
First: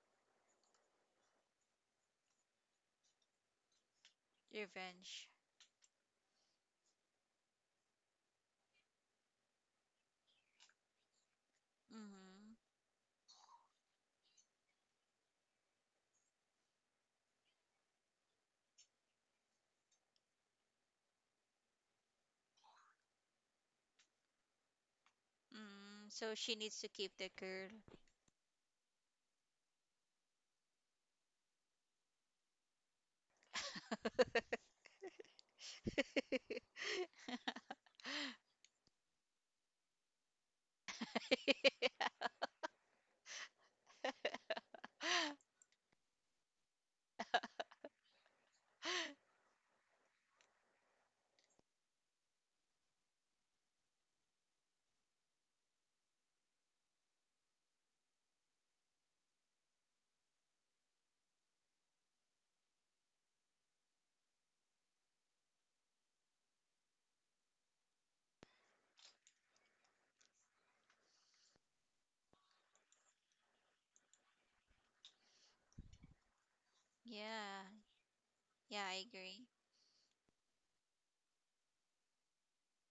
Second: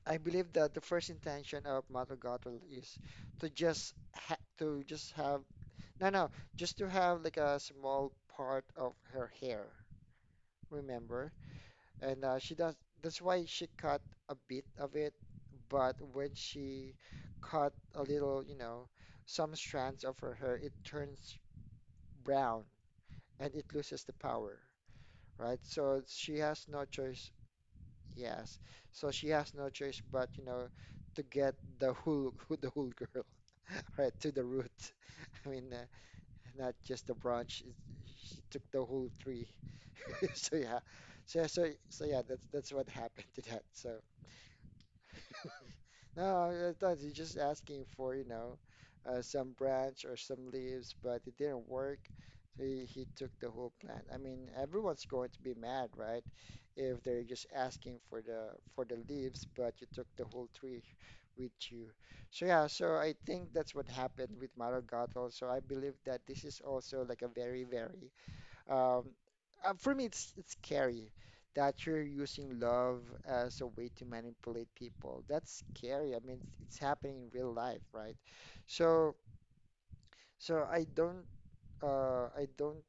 I believe that the first intention of Mother Gothel is to just Revenge. have no no just to have like a small part of her hair, remember? And Mm-hmm. she does that's why she cut a bit of it, but when she cut a little, you know, some strands of her hair, it turns brown and it loses the power, right? So Mm, so she she has needs no to keep the choice. girl. Yes. So she has no choice but, you know, to get the whole the whole girl, right, to the root. I mean, not just the branch. She took the whole tree. So yeah. So yeah, that's what happened to that. So no, I thought he's just asking for, you know, some branch or some leaves, but it didn't work. So he took the whole plant. I mean, everyone's going to be mad, right? If they're just asking for the leaves, but you took the whole tree with you. So yeah, so I think that's what happened with Maragatl. So I believe that this is also like a very, very um, for me, it's scary that you're using love as a way to manipulate people. That's scary. I mean, it's happening in real Yeah. life, right? Yeah, I So, agree. so I don't, uh, I don't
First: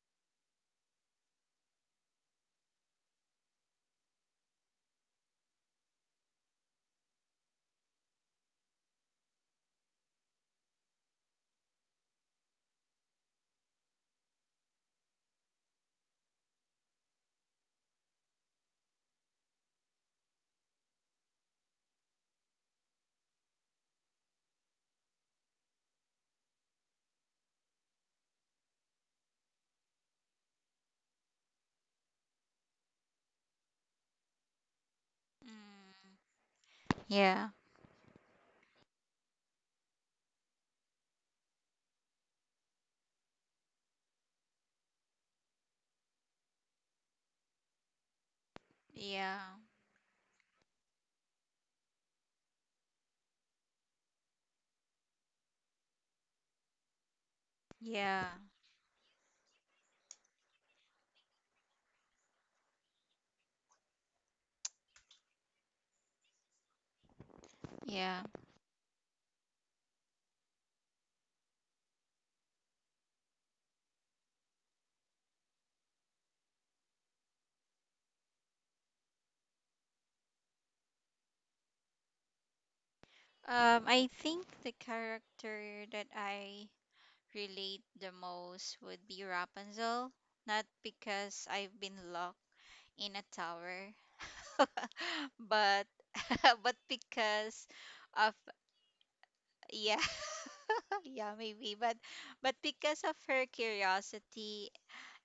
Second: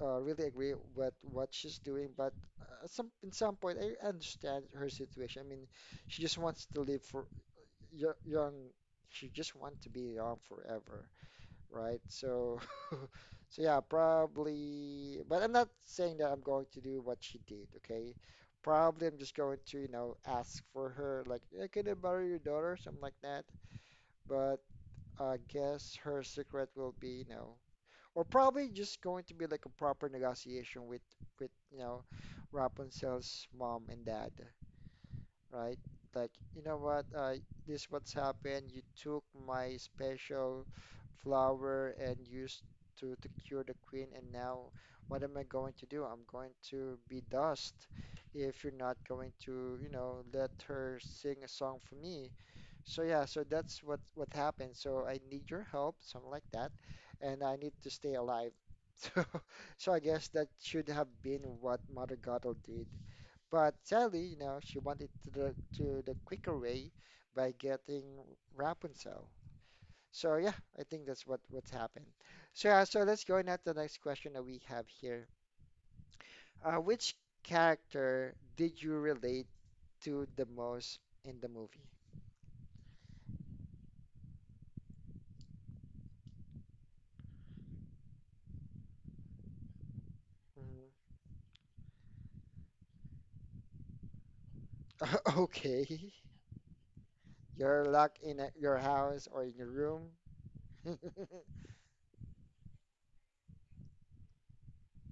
uh, really agree with what she's doing, but some in some point I understand her situation. I mean, she just wants to live for young. She just wants to be young forever, right? So, so yeah, probably, but I'm not saying that I'm going to do what she did, okay? Probably I'm just going to, you know, ask for her, like, "Eh, can I borrow your daughter? Something like that. But I guess her secret will be, you know, or probably just going to be like a proper negotiation with, you know, Rapunzel's mom and dad, right? Mm. Like, you know what, Yeah. this what's happened. You took my special flower and used to cure the queen, and now what am I going to do? I'm going to be dust if you're not going Yeah. to, you know, let her sing a song for me. So yeah, so that's what happened. So I need your help, something like that, and I need to stay Yeah. alive. So, so, I guess that should have been what Mother Gothel did. But sadly, you know, she wanted to the quicker way by getting Yeah. Rapunzel. So yeah, I think that's what what's happened. So yeah, so let's go now to the next question that we have here. Which character did you relate to the most in the movie? I think the character that I relate the most would be Rapunzel. Not because I've been locked in a tower, Mhm. but Okay, but because you're locked of in at your house or in your yeah, room. yeah, maybe, but because of her curiosity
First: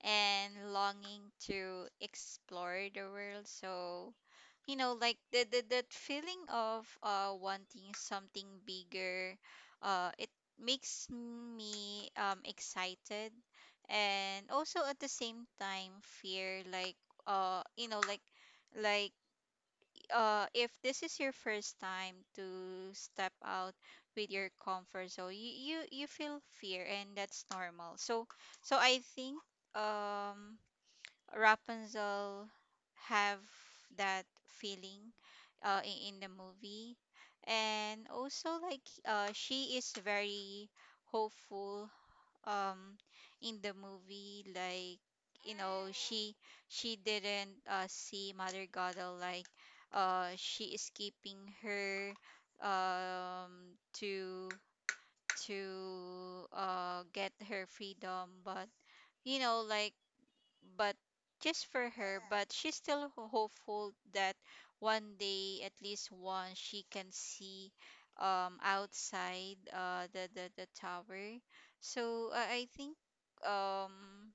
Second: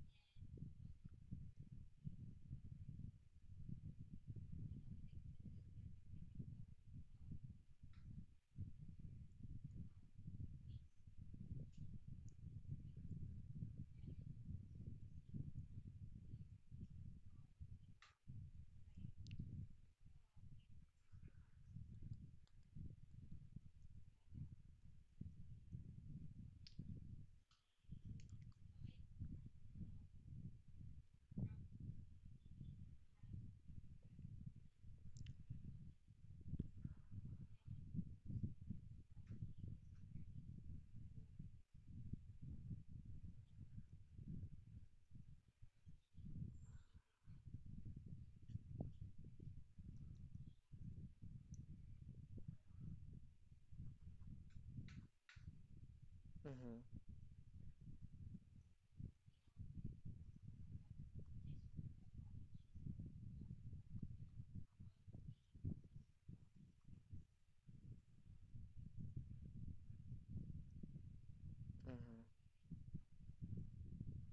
and longing to explore the world. So, you know, like the that feeling of wanting something bigger, it makes me excited, and also at the same time fear. Like, uh, you know, like like if this is your first time to step out with your comfort zone, you feel fear, and that's normal. So I think um Rapunzel have that feeling in the movie. And also, like, she is very hopeful um, in the movie. Like, you know, she didn't see Mother Gothel like she is keeping her um, to to Mm-hmm. get her freedom. But, you know, like but just for her. But she's still hopeful that one day, at least once, she can see outside the tower. So I think um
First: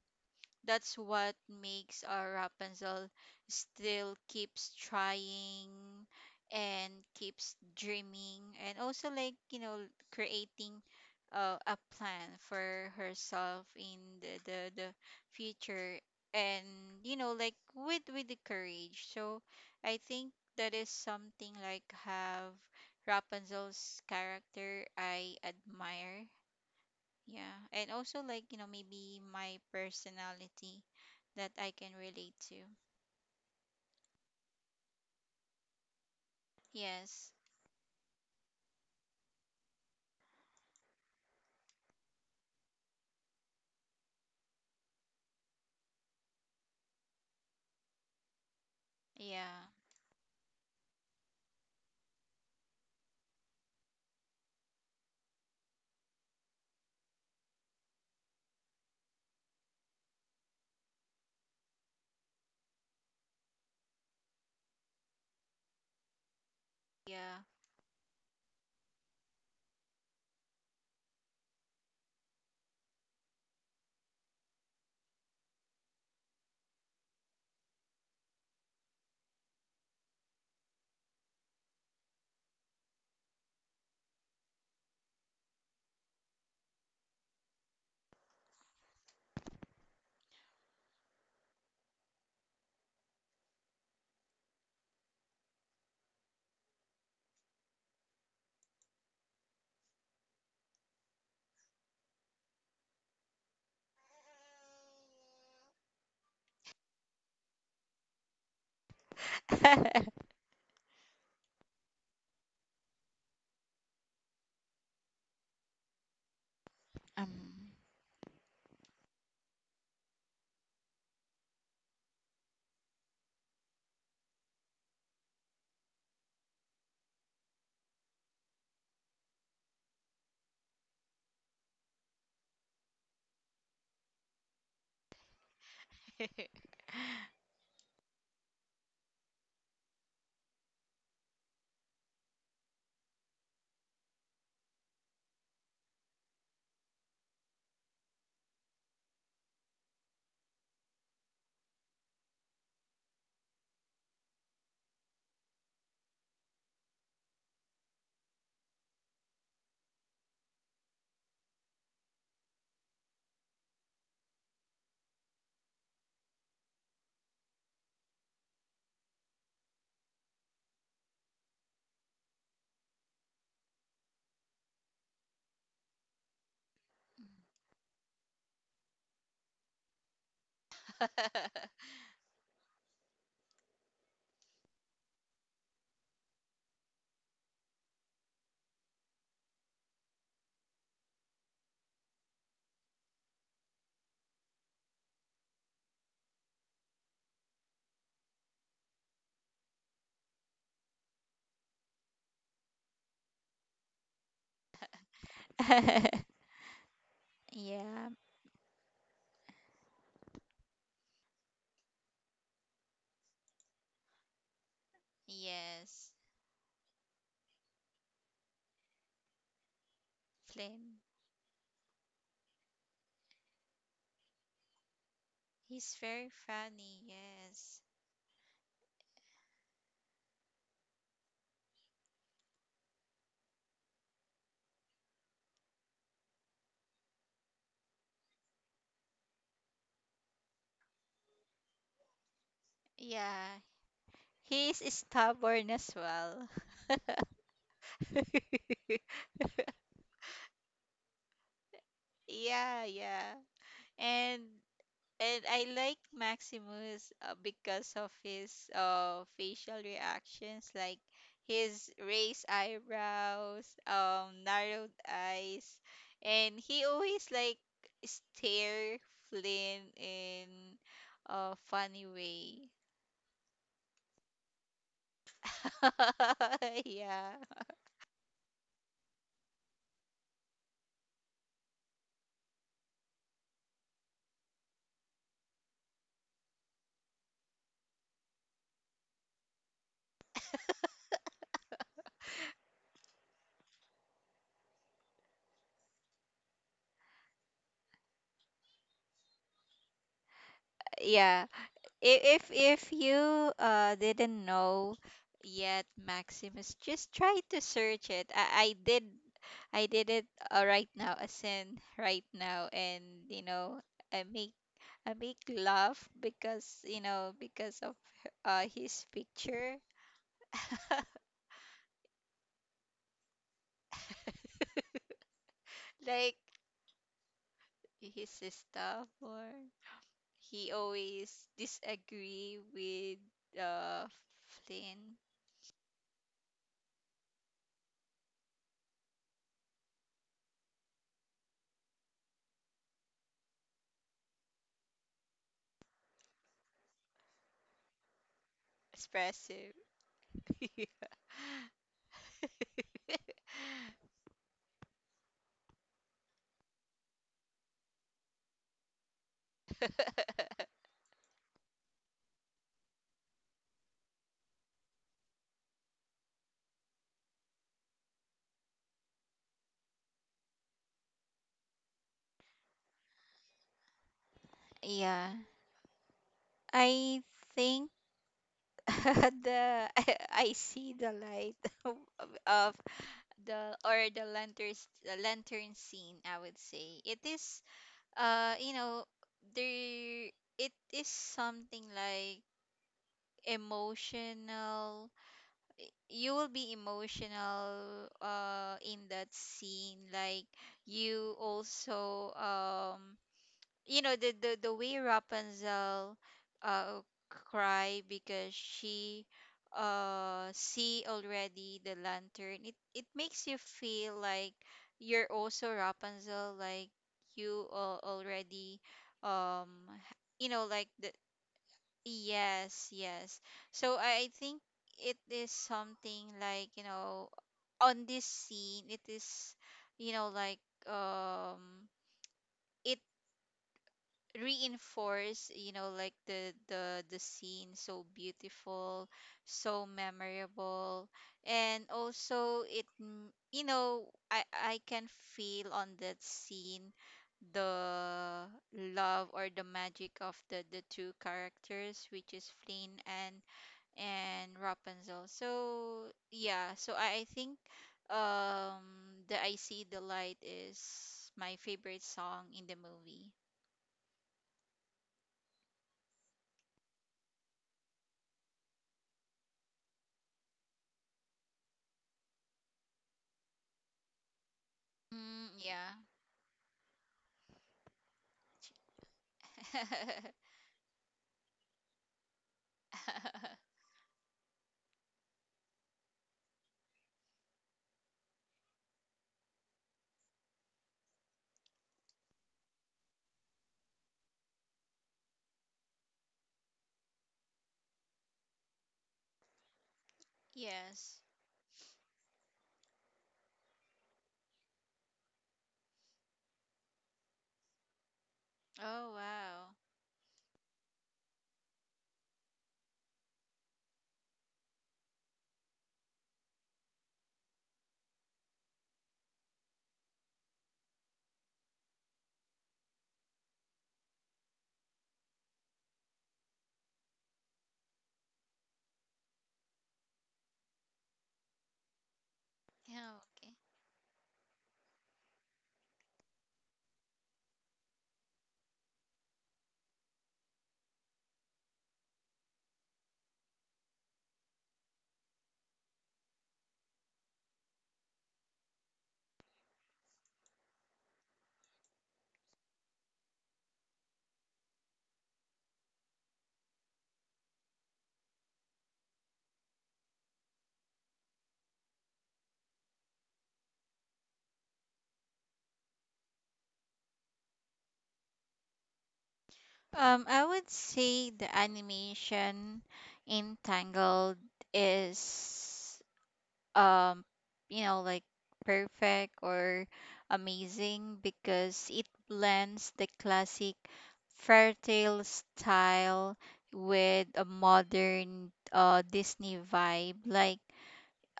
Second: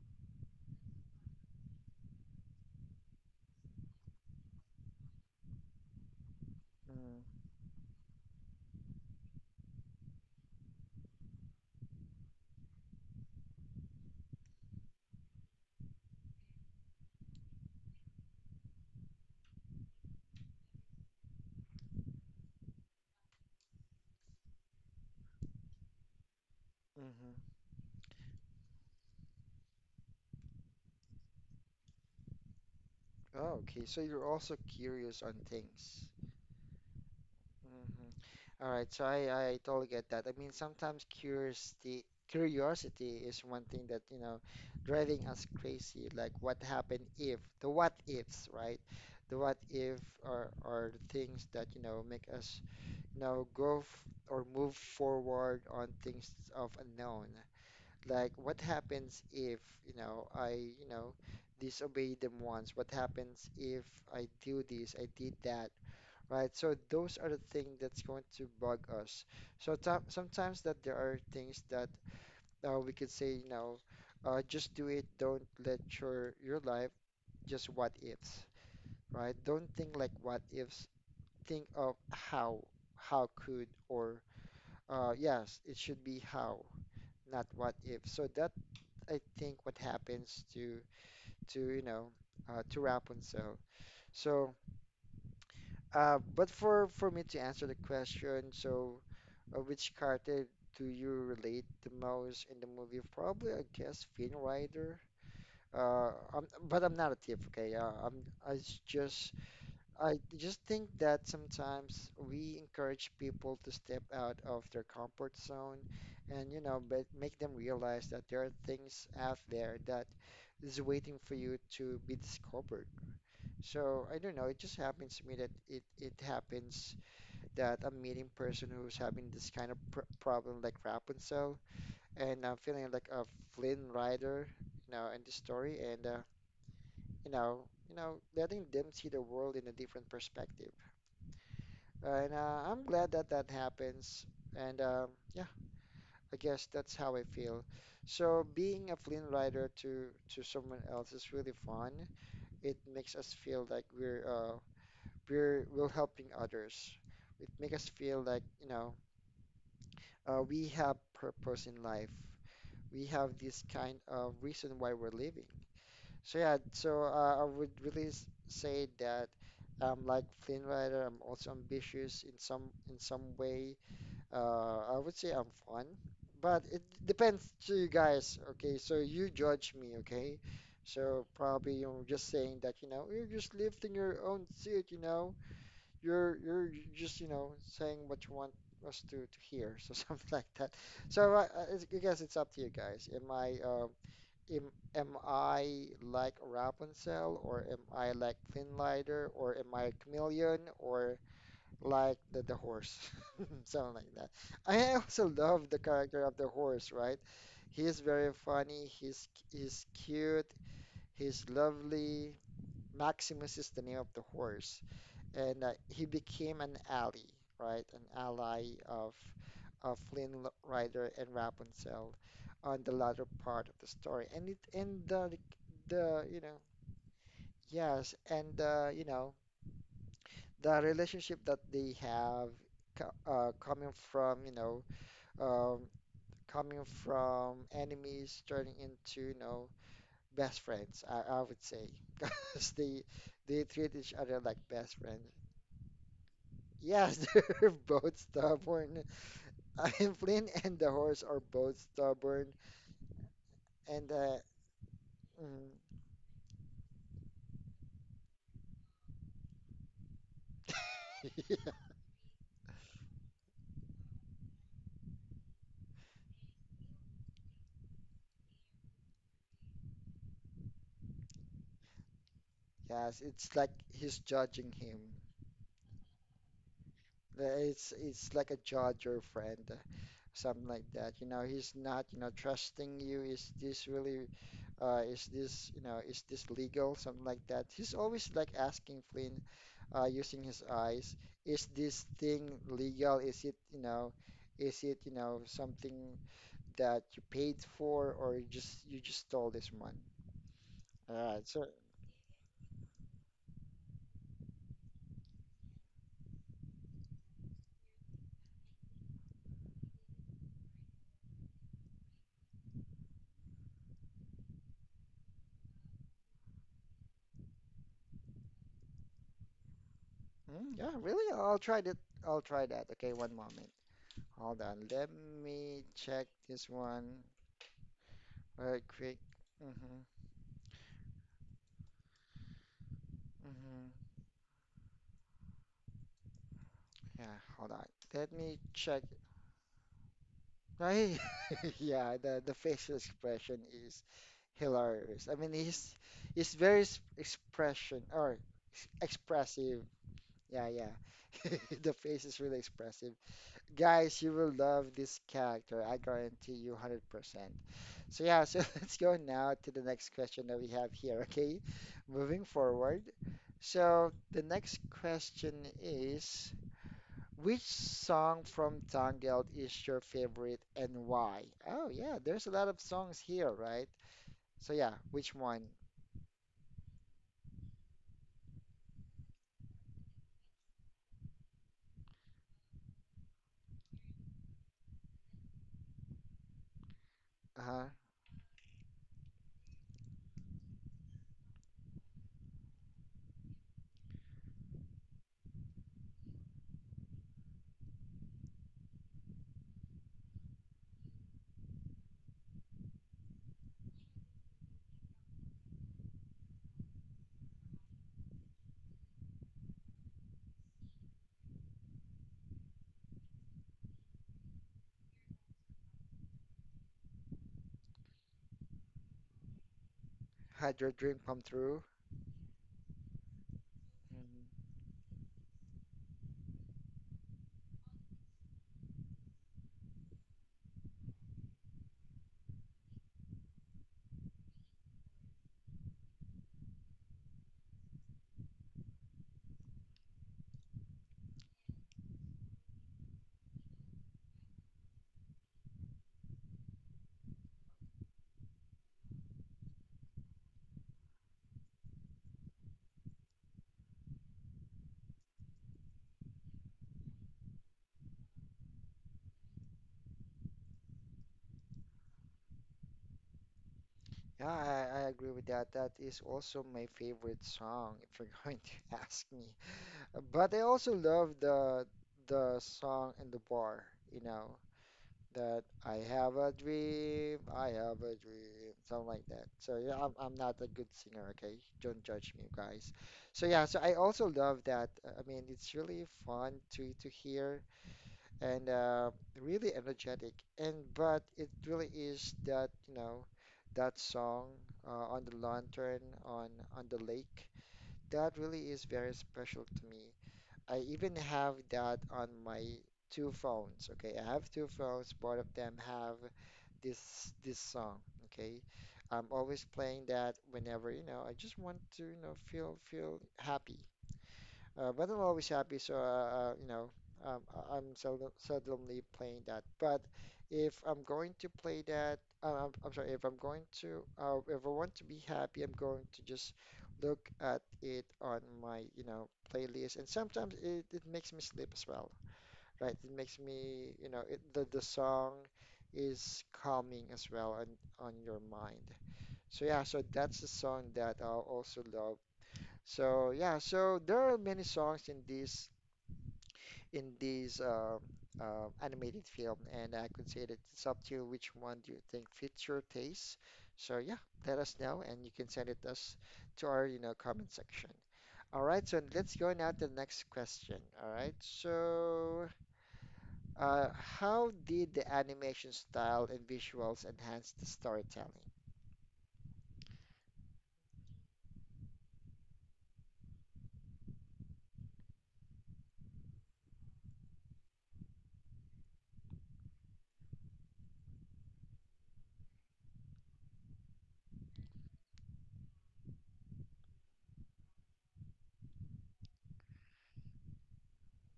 that's what makes our Rapunzel still keeps trying and Mm-hmm. keeps dreaming, and also, like, creating a plan for herself in the future. And, with the courage. So I think that is something like have Rapunzel's character I admire. Mm-hmm. Yeah, and also, like, you know, maybe my personality that I can relate to. Oh, okay, so you're also curious on things. Yes. Mhm. All right, so I totally get that. I mean, sometimes curiosity is one thing that, you know, driving us crazy, like what happened if, the what ifs, right? The what Yeah. if are are the things that, you know, make us, you know, go f or move forward on things of unknown. Like what happens if, you know, I, you know, disobey them once? What happens if I do this, I did that? Right, so those are the Yeah. things that's going to bug us. So sometimes that there are things that we could say, you know, just do it. Don't let your life just what ifs, right? Don't think like what ifs. Think of how could, or yes, it should be how, not what if. So that I think what happens to you know to Rapunzel. So, but for me to answer the question, so. Which character do you relate the most in the movie? Probably, I guess, Finn Rider. But I'm not a thief, okay? I s- just, I just think that sometimes we encourage people to step out of their comfort zone, and you know, but make them Um. realize that there are things out there that is waiting for you to be discovered. So I don't know. It just happens to me that it happens that I'm meeting person who's having this kind of pr problem like Rapunzel, and I'm feeling like a Flynn Rider, you know, in this story, and you know, letting them see the world in a different perspective. And I'm glad that that happens, and yeah, I guess that's how I feel. So being a Flynn Rider to someone else is really fun. It makes us feel like we're we're helping others. It makes us feel like you know we have purpose in life. We have this kind of reason why we're living. So yeah, so I would really say that like Flynn Rider, I'm also ambitious in some way. I would say I'm fun, but it depends to you guys. Okay, so you judge me. Okay, so probably you're just saying that you know you're just lifting your own suit. You know you're just you know saying what you want us to hear, so something like that, so I guess it's up to you guys, am I like Rapunzel, or am I like Finlider, or am I a chameleon, or like the horse? Something like that. I also love the character of the horse, right? He's Yeah. very funny, he's cute, he's lovely. Maximus is the name of the horse, and he Yes. became an ally, right? An ally of Flynn Flynn. Rider and Rapunzel on the latter part of the story, and it and the like, He's the very you know funny. Yes. yes, and you know the relationship that they have coming from you know um, coming from enemies turning into you know best friends, I would say, because Yeah. they treat each other like He's best friends. stubborn as well. Yes, they're both stubborn. I am Flynn and the horse are both stubborn, Yeah, yeah. and And And I mm, like Maximus, because of his facial reactions, like his raised eyebrows, narrowed eyes, and he always like stare Flynn in a funny way. yes, it's like he's judging him. Uh, Yeah, It's it's like a judge or friend, something like that. You know, he's not, you know, trusting you. Is this really, is this, you know, is this legal? Something like that. He's always like asking Flynn, using his eyes, is this thing legal? Is it, you know, is it, you know, something that you paid for or you just stole this one? All right, yeah. so If you didn't know yet, maximus, just try to search it. I did it right now, as in right now. And, you know, i make I make laugh, because you know, because of his picture. mm, yeah, really, I'll try that. I'll try that. Okay, one moment. Hold on. Let me check Like this one his very stuff, quick. or Mm-hmm. he always disagree with Mm-hmm. uh flynn. Yeah, hold on. Let me check. Right? Yeah, the facial expression is hilarious. I mean, he's very Expressive. expressive. Yeah, Yeah. yeah. The face is really expressive. Guys, you will love this character. I guarantee you 100%. So yeah, so let's go now to the next question that we have here, okay? Moving forward. So the next question is, which song from Tangled is your favorite and why? Oh yeah, there's a lot of songs here, right? So yeah, which Yeah, one? I think the I see the light, of, of the, or the lantern, the lantern scene. I would say it is Uh-huh. uh you know there, it is something like emotional. You will be emotional in that scene. Like you also the the way Rapunzel uh cry, because she see already the lantern, it makes you feel like you're also Rapunzel. Like you already Had your like the dream come true? yes, yes. So I think Mhm. it is something like, you know, on this scene, it is you know like um it reinforce, you know, like the scene so beautiful, so memorable. And also it m- you know I can feel on that scene the love, or the magic of the two characters, which is Flynn and Rapunzel. So yeah, so I think the I see the light is my favorite song in the movie. Yeah, I agree with that. That is also my favorite song, if you're going to ask me. But I also love the song in the bar, you know, Mm, that I yeah. have a dream, I have a dream, something like that. So yeah, I'm not a good singer, okay? Don't judge me, guys. So yeah, so I also love that. I mean, it's really fun to hear and really energetic. And but it really is that, you know, that song on the lantern on the lake. That really is very special to me. I even Yes. have that on my two phones. Okay, I have two phones. Both of them have this song. Okay, Oh, I'm always wow. playing that whenever, you know, I just want to, you know, feel happy. But I'm always happy, so you know, I'm seldom, seldomly playing that. But if I'm going to play that, if I'm going to, if I want to be happy, I'm going to just look at it on my, you know, playlist. And sometimes it makes me sleep as well, right? It Yeah, makes okay. me, you know, it, the song is calming as well on your mind. So yeah, so that's a song that I also love. So yeah, so there are many songs in this in these animated film, and I consider it's up to you which one do you think fits your taste. So yeah, let us know, and you can send it us to our you know comment section. All right, so let's go now to the next question. All right, so how did the animation style and visuals enhance the storytelling? I would say the animation in Tangled is um, you know, like perfect or amazing, because it blends the classic fairy tale style with a modern Disney vibe. Like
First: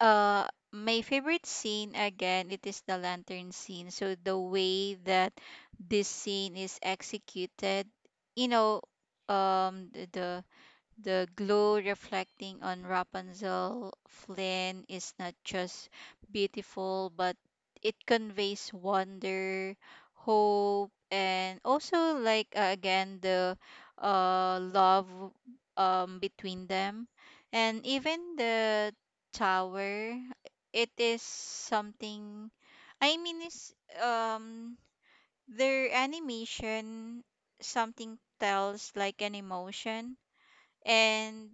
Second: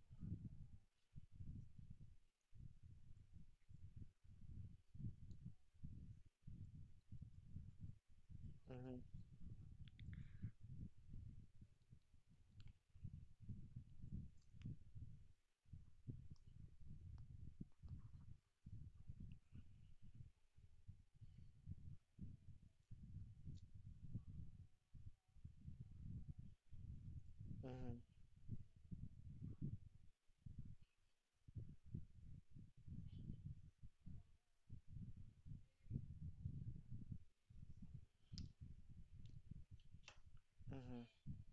uh my favorite scene again, it is the lantern scene. So the way that this scene is executed, you know, Hmm. um the the the glow reflecting on Rapunzel Flynn is not just beautiful, but it conveys wonder, hope, and also, like, again, the love between them, and Hmm. even the tower. It is something. I mean, is um their animation something tells like an emotion. Hmm. And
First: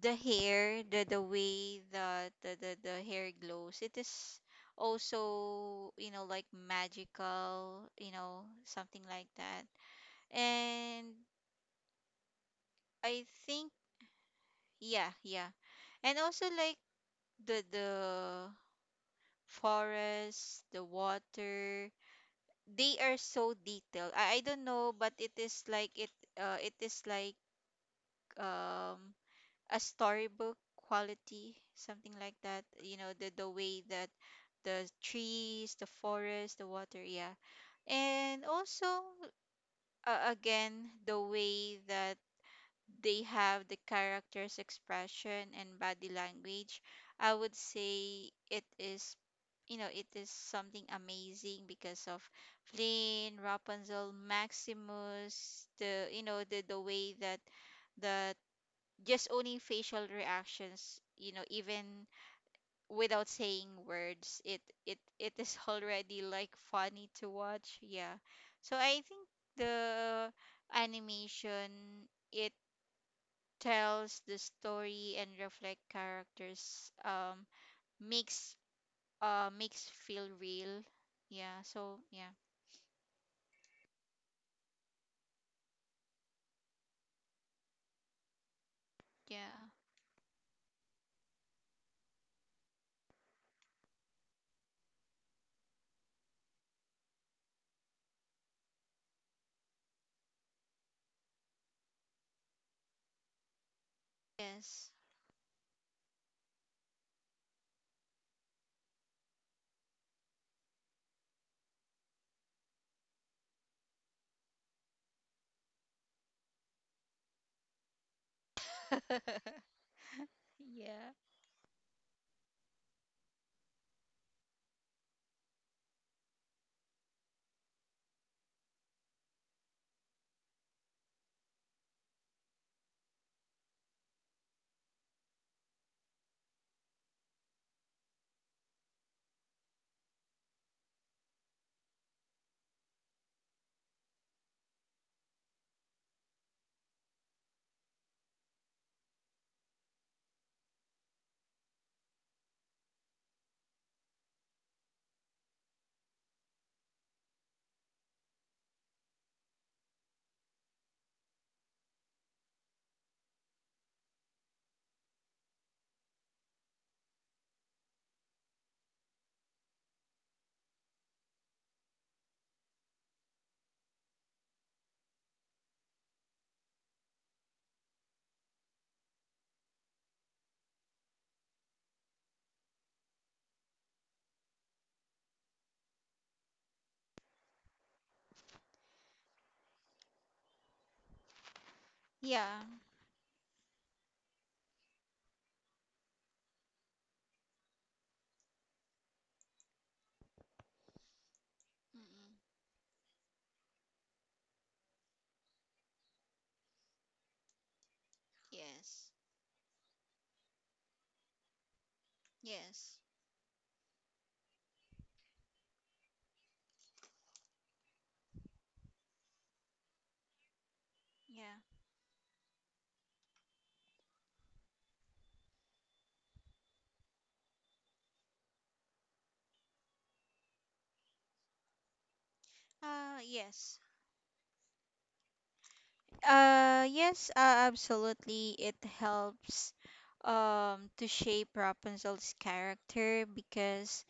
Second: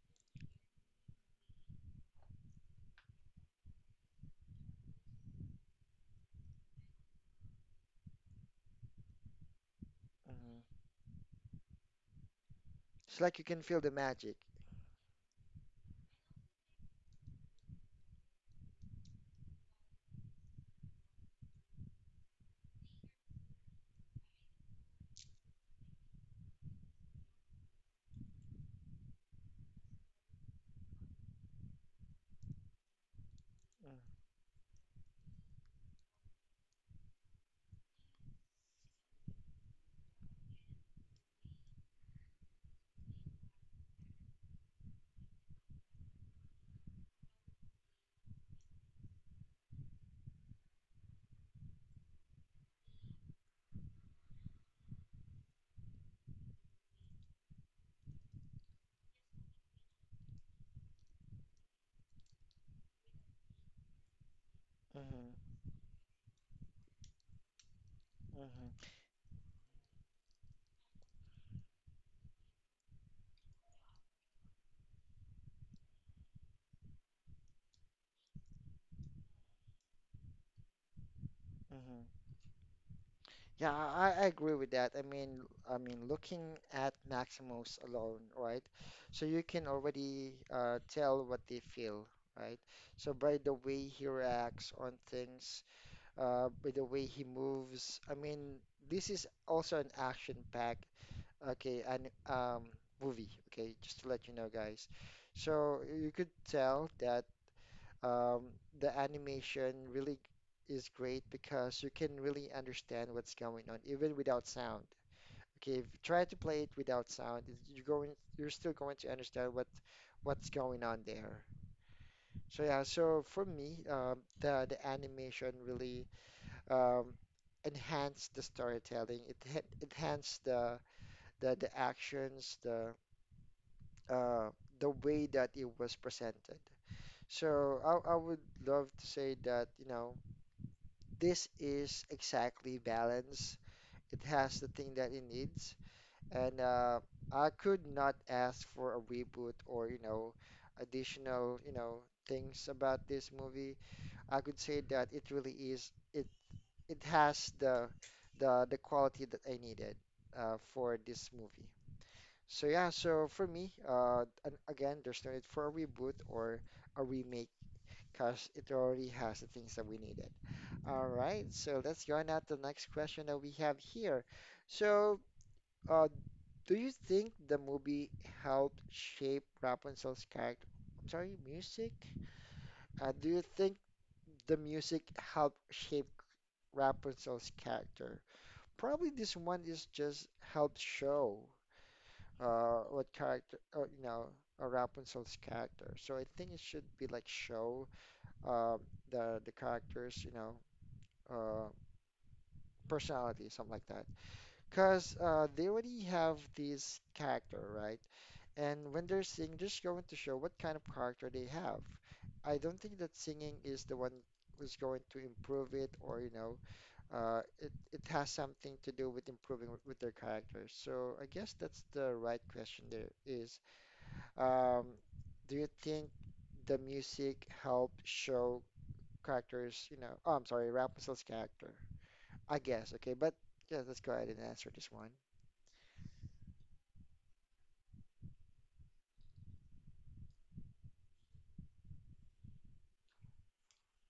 the hair, the way that the hair glows, it is also, you know, like magical, you know, something like that. Hmm. And It's I like you can think, feel the magic. yeah, yeah. And also like the forest, the water, they are so detailed. I don't know, but it is like it it is like um a storybook quality, something like that. You know, the way that the trees, the forest, the water, yeah. And also again, the way that they have the characters expression and body language, I would say it is, you know, it is something amazing because of Flynn, Rapunzel, Maximus, the way that the just owning facial reactions, you know, even without saying words, it Mm-hmm. is already like funny to watch, yeah. So Hmm. I think the animation, it tells the story and reflect characters. Makes makes feel real, yeah, so Hmm. yeah. Yeah, I agree with that. I mean, looking at Maximus alone, right? So you can Yeah. already tell what they feel, right? So by the way he reacts on things, by the way he moves. I mean, this is also an action-packed, okay, and movie. Okay, just to let you know, guys. Yes. So you could tell that um, the animation really is great because you can really understand what's going on even without sound. Okay, if you try to play it without sound, you're going, you're still going to understand what what's going on Yeah, there. So yeah, so for me, the animation really um, enhanced the storytelling. Enhanced the actions, uh, the way that it was presented. So I would love to say that, you know, this is exactly balance. It has the thing that it needs, and I could not ask for a reboot or, you know, additional, you know, things about this movie. I could say that it really is it it has the the quality that I needed for this movie. So yeah, so for me, and again, there's no need for a reboot or a remake because it already has the things that we needed. All right, so let's go on at the next question that we have here. So, uh, do you think the movie helped shape Rapunzel's character? I'm sorry, music? Do you think the music helped shape Rapunzel's character? Probably this one is just helped show yeah. What character, Rapunzel's character. So I think it should be like show uh, the characters, you know, uh, Mm-mm. personality, something like that. Because they already have this character, right? And when Yes, they're singing, they're just going to show what kind of character they have. I don't think yes. that singing is the one who's going to improve it, or you know, it has something to do with improving with their character. So I guess Yeah. that's the right question. There is, um, do you think the music helped show characters? You know, oh, I'm sorry, Rapunzel's character. I guess. Okay, but yeah, Yes. let's go ahead and answer this one. Yes, absolutely. It helps to shape Rapunzel's character, because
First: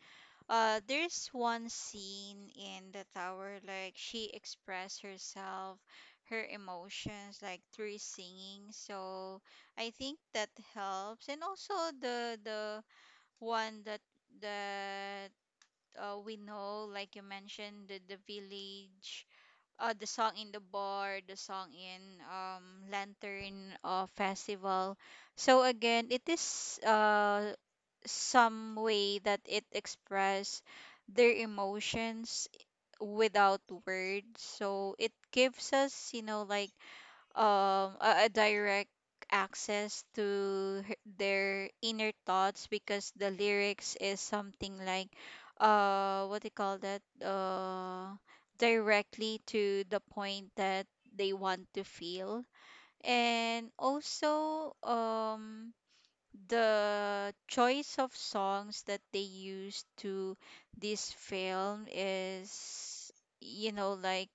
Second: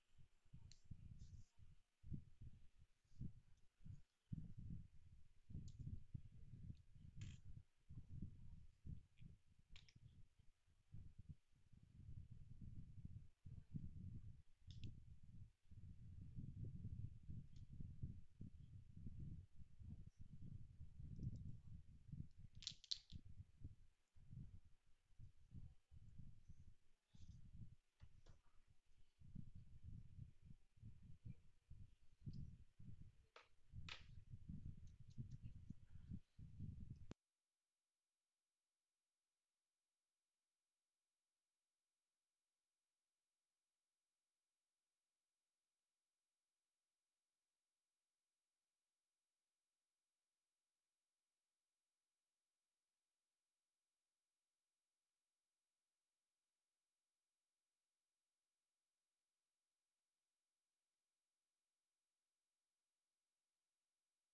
there's one scene in the tower, like she expressed herself, her emotions, like through singing. So I think that helps. And also the one that we know, like you mentioned the village, the song in the bar, the song in um, Lantern Festival. So again, it is some way that it express their emotions without words. So it gives us, you know, like a direct access to their inner thoughts, because the lyrics is something like what do you call that, directly to the point that they want to feel. And also the choice of songs that they used to this film is, you know, like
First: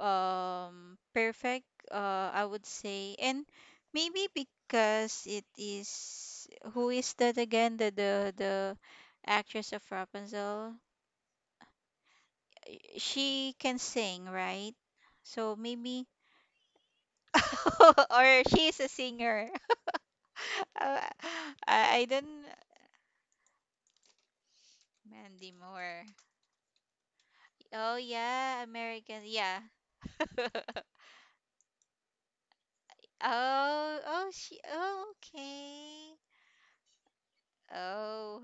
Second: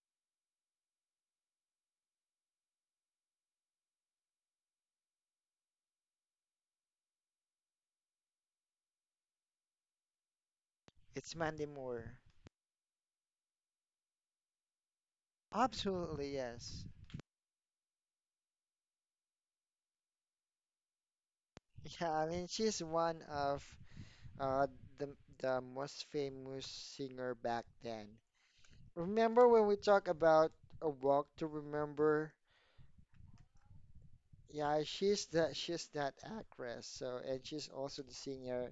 perfect, I would say. And maybe because it is, who is that again, the actress of Rapunzel, It's Mandy Moore. she can sing, right? So maybe Absolutely, yes. or she's a singer. Uh, I Yeah, I don't. mean, she's one of uh, the Mandy the most Moore. famous singer back then. Oh yeah, American, Remember when yeah. we talk about A Oh. Walk to Remember? Oh, Yeah, she, oh, she's that okay. actress. So, and she's also the Oh. singer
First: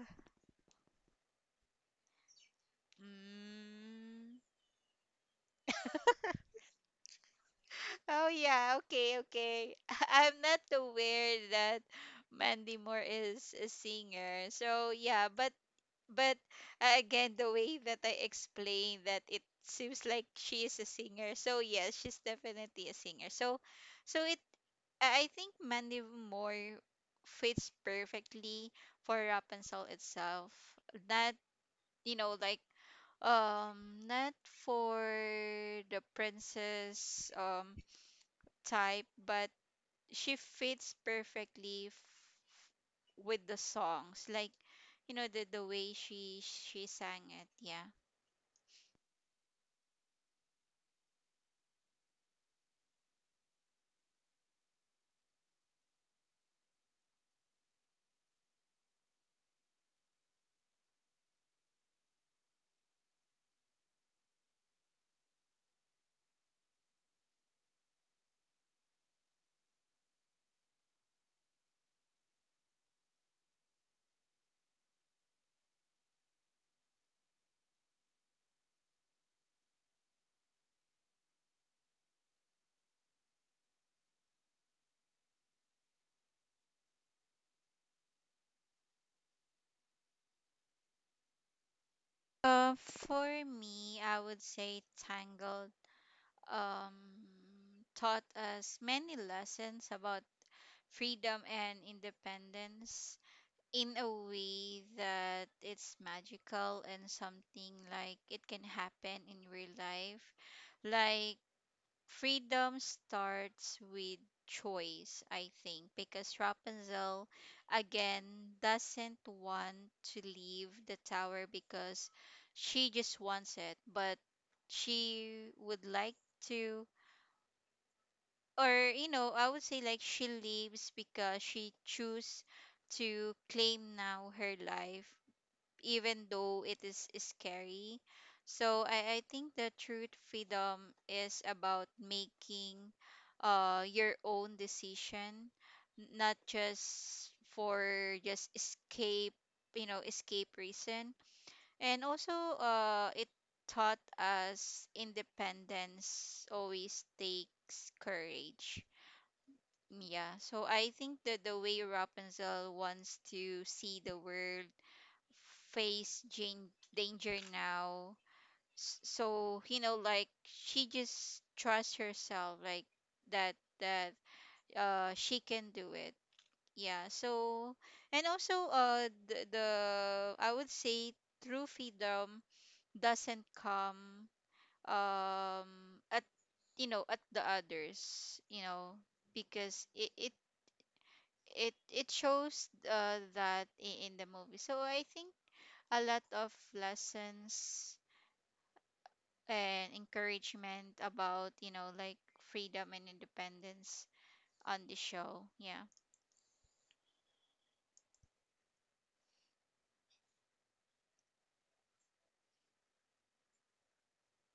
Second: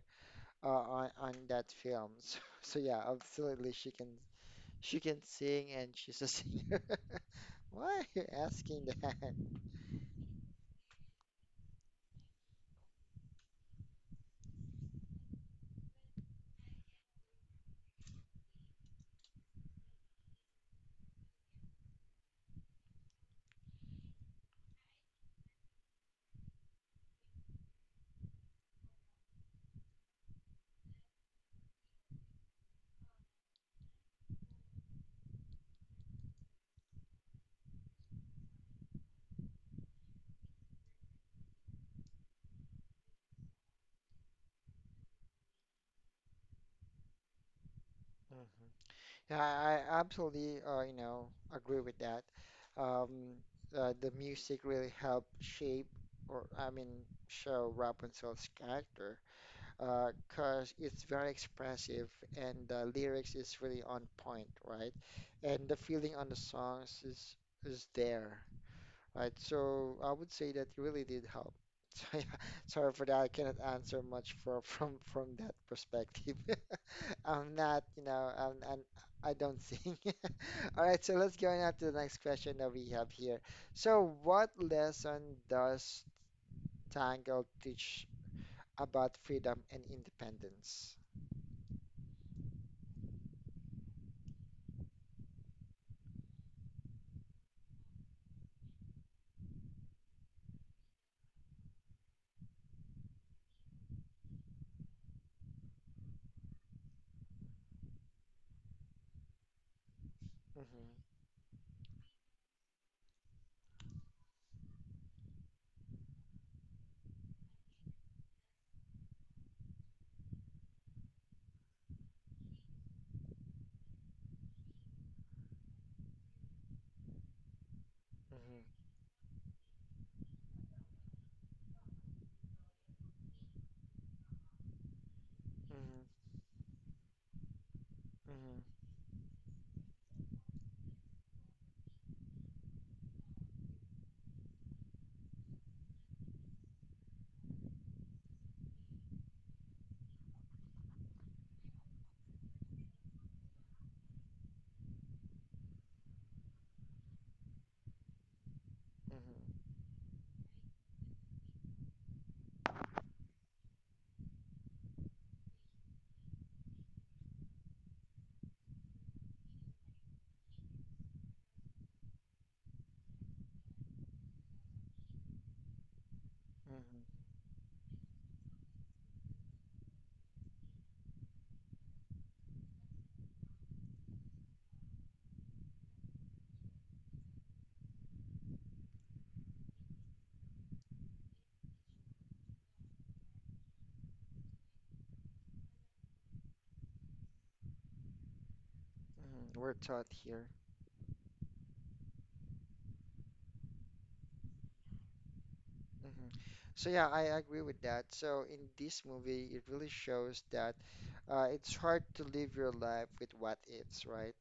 on that film. So, so yeah, absolutely, she can Mm. Sing and she's a singer. Why are Oh you yeah, asking okay, that? okay. I'm not aware that Mandy Moore is a singer. So yeah, but but again, the way that I explained, that it seems like she is a singer. So yes, she's definitely a singer. So so it I think Mandy Moore fits perfectly for Rapunzel itself. Not, you know, like not for the princess type, but she fits perfectly with the songs, like, you know, the way she sang it, yeah. Mhm. Yeah, I absolutely, you know, agree with that. Um, the music really helped shape, or I mean, show Rapunzel's character, 'cause it's very expressive and the lyrics is really on point, right? And the feeling on the songs is there, right? So I would say that really did help. So yeah, sorry for that. I cannot answer much for from that perspective. I'm not, you know, I don't sing. All right, so let's go on to the next question that we have here. So, what lesson does Tangled teach about freedom and independence? For me, I would say tangled um taught us many lessons about freedom and independence in a way that it's magical and something like it can happen in real life. Mm-hmm. Like freedom starts with choice, I think, because Rapunzel again doesn't want to leave the tower because she just wants it, but she would like to, Mm-hmm. or you know, I would say, like, she leaves because she choose to claim now her life, Mm-hmm. even though it is scary. So Mm-hmm. I think the truth freedom is about making your own decision, not just for just escape, you know, escape reason. And also it taught us independence always takes courage. Mm-hmm. Yeah, so I think that the way Rapunzel wants to see the world, face danger now. So, you know, like she just trusts herself, like that she can do it. Yeah. Mm-hmm. So, and also the I would say true freedom doesn't come at, you know, at the others, you know, because it shows that in the movie. So I think a lot of lessons Mm-hmm. We're and taught here. encouragement about, you know, like freedom and independence on the show. Yeah. Mhm. So yeah, I agree with that. So in this movie, it really shows that it's hard to live your life with what ifs, right?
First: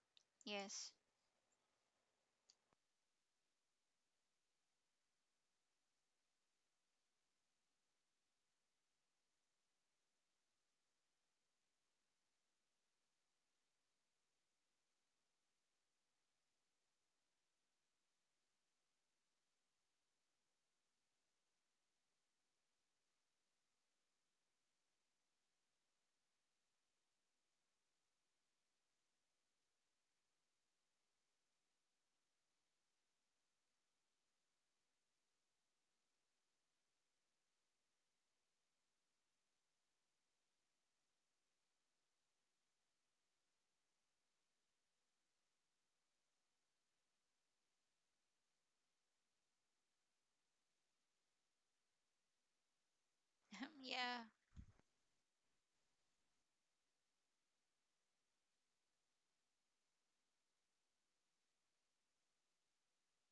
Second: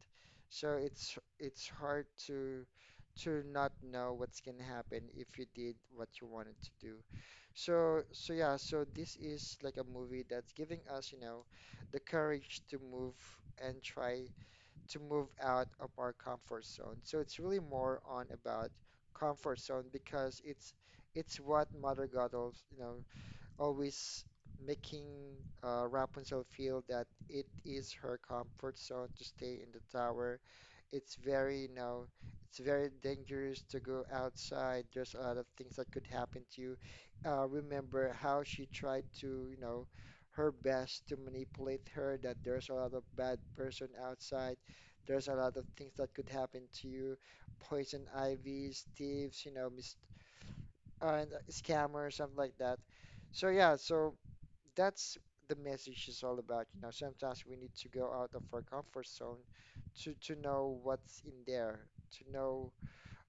So Yes. it's hard to not know what's gonna happen if you did what you wanted to do. So so yeah, so this is like a movie that's giving us, you know, the courage to move and try to move out of our comfort zone. So it's really more on about comfort zone because it's what Mother God, you know, always making Rapunzel feel that it is her comfort zone to stay in the tower. It's very, you know, it's very dangerous to go outside. There's a lot of things that could happen to you. Remember how she tried to, you know, her best to manipulate her that there's a lot of bad person outside. There's a lot of things that could happen to you. Poison ivies, thieves, you know, mis and, scammers, something like that. So yeah, so Yeah. that's the message is all about. You know, sometimes we need to go out of our comfort zone to know what's in there, to know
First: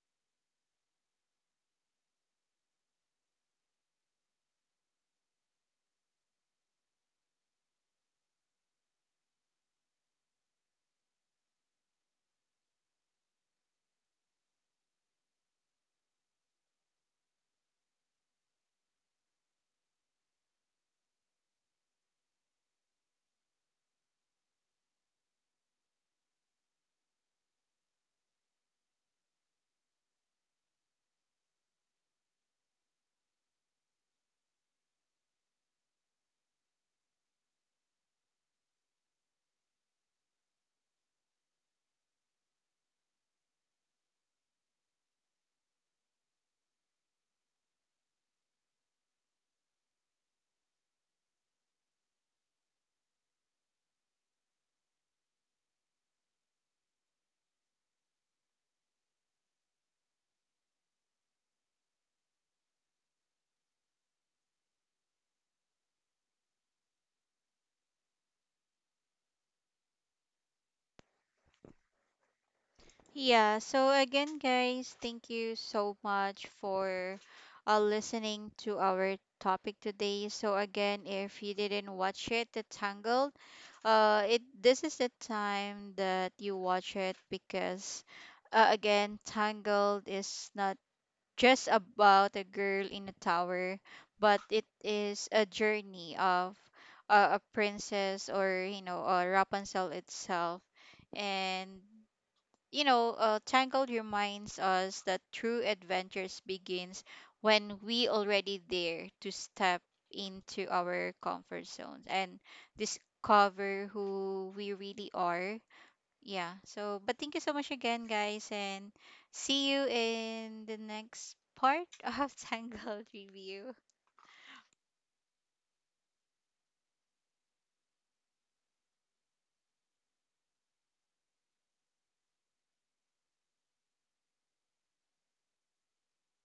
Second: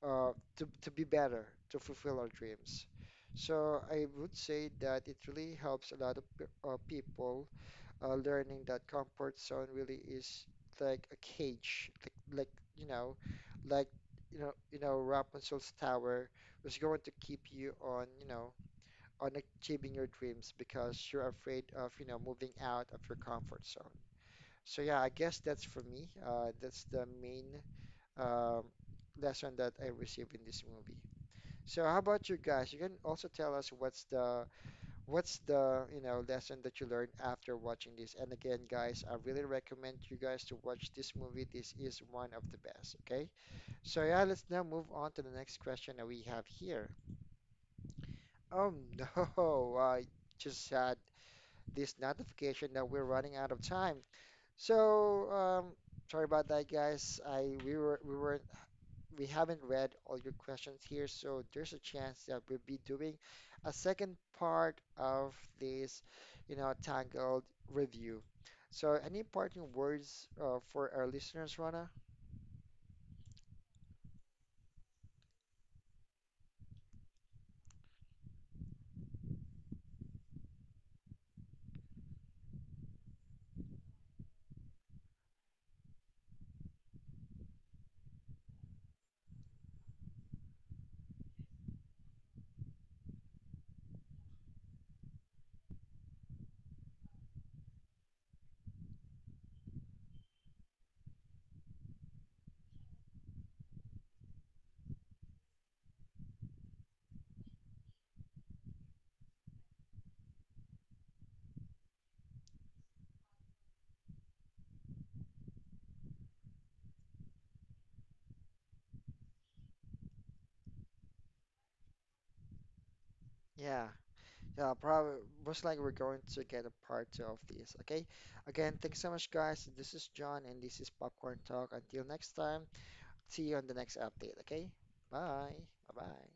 to be better, to fulfill our dreams. So I would say that it really helps a lot of people learning that comfort zone really is like a cage, like you know, like you know, you know, Rapunzel's tower was going to keep you on, you know, on achieving your dreams because you're afraid of, you know, moving out of your comfort zone. So yeah, I guess that's for me. That's the main um, lesson that I received in this movie. So how about you guys? You can also tell us what's the you know, lesson that you learned after watching this. And again, guys, I really recommend you guys to watch this movie. This is one of the best, okay? So yeah, let's now move on to the next question that we have here. Oh no, I just had this notification that we're running out of time. So, sorry about that, guys. I we haven't read all your questions here, so there's a chance that we'll be doing a second part of this, you know, Tangled review. So, any parting words for our listeners, Rana? Yeah. So, again, guys, thank you so much for listening to our topic today. So, again, if you didn't watch it, The Tangled, it this is the time that you watch it. Because, again, Tangled is not just about a girl in a tower, but it is a journey of a princess, or, you know, Rapunzel itself. And, Tangled reminds us that true adventures begins when we already dare to step into our comfort zones and discover who we really are. Yeah, so but thank you so much again, guys, and see you in the next part of tangled review. Yeah, yeah, probably most likely we're going to get a part two of this. Okay, again, thanks so much, guys. This is John, and this is Popcorn Talk. Until next time. See you on the next update, okay? Bye. Bye-bye.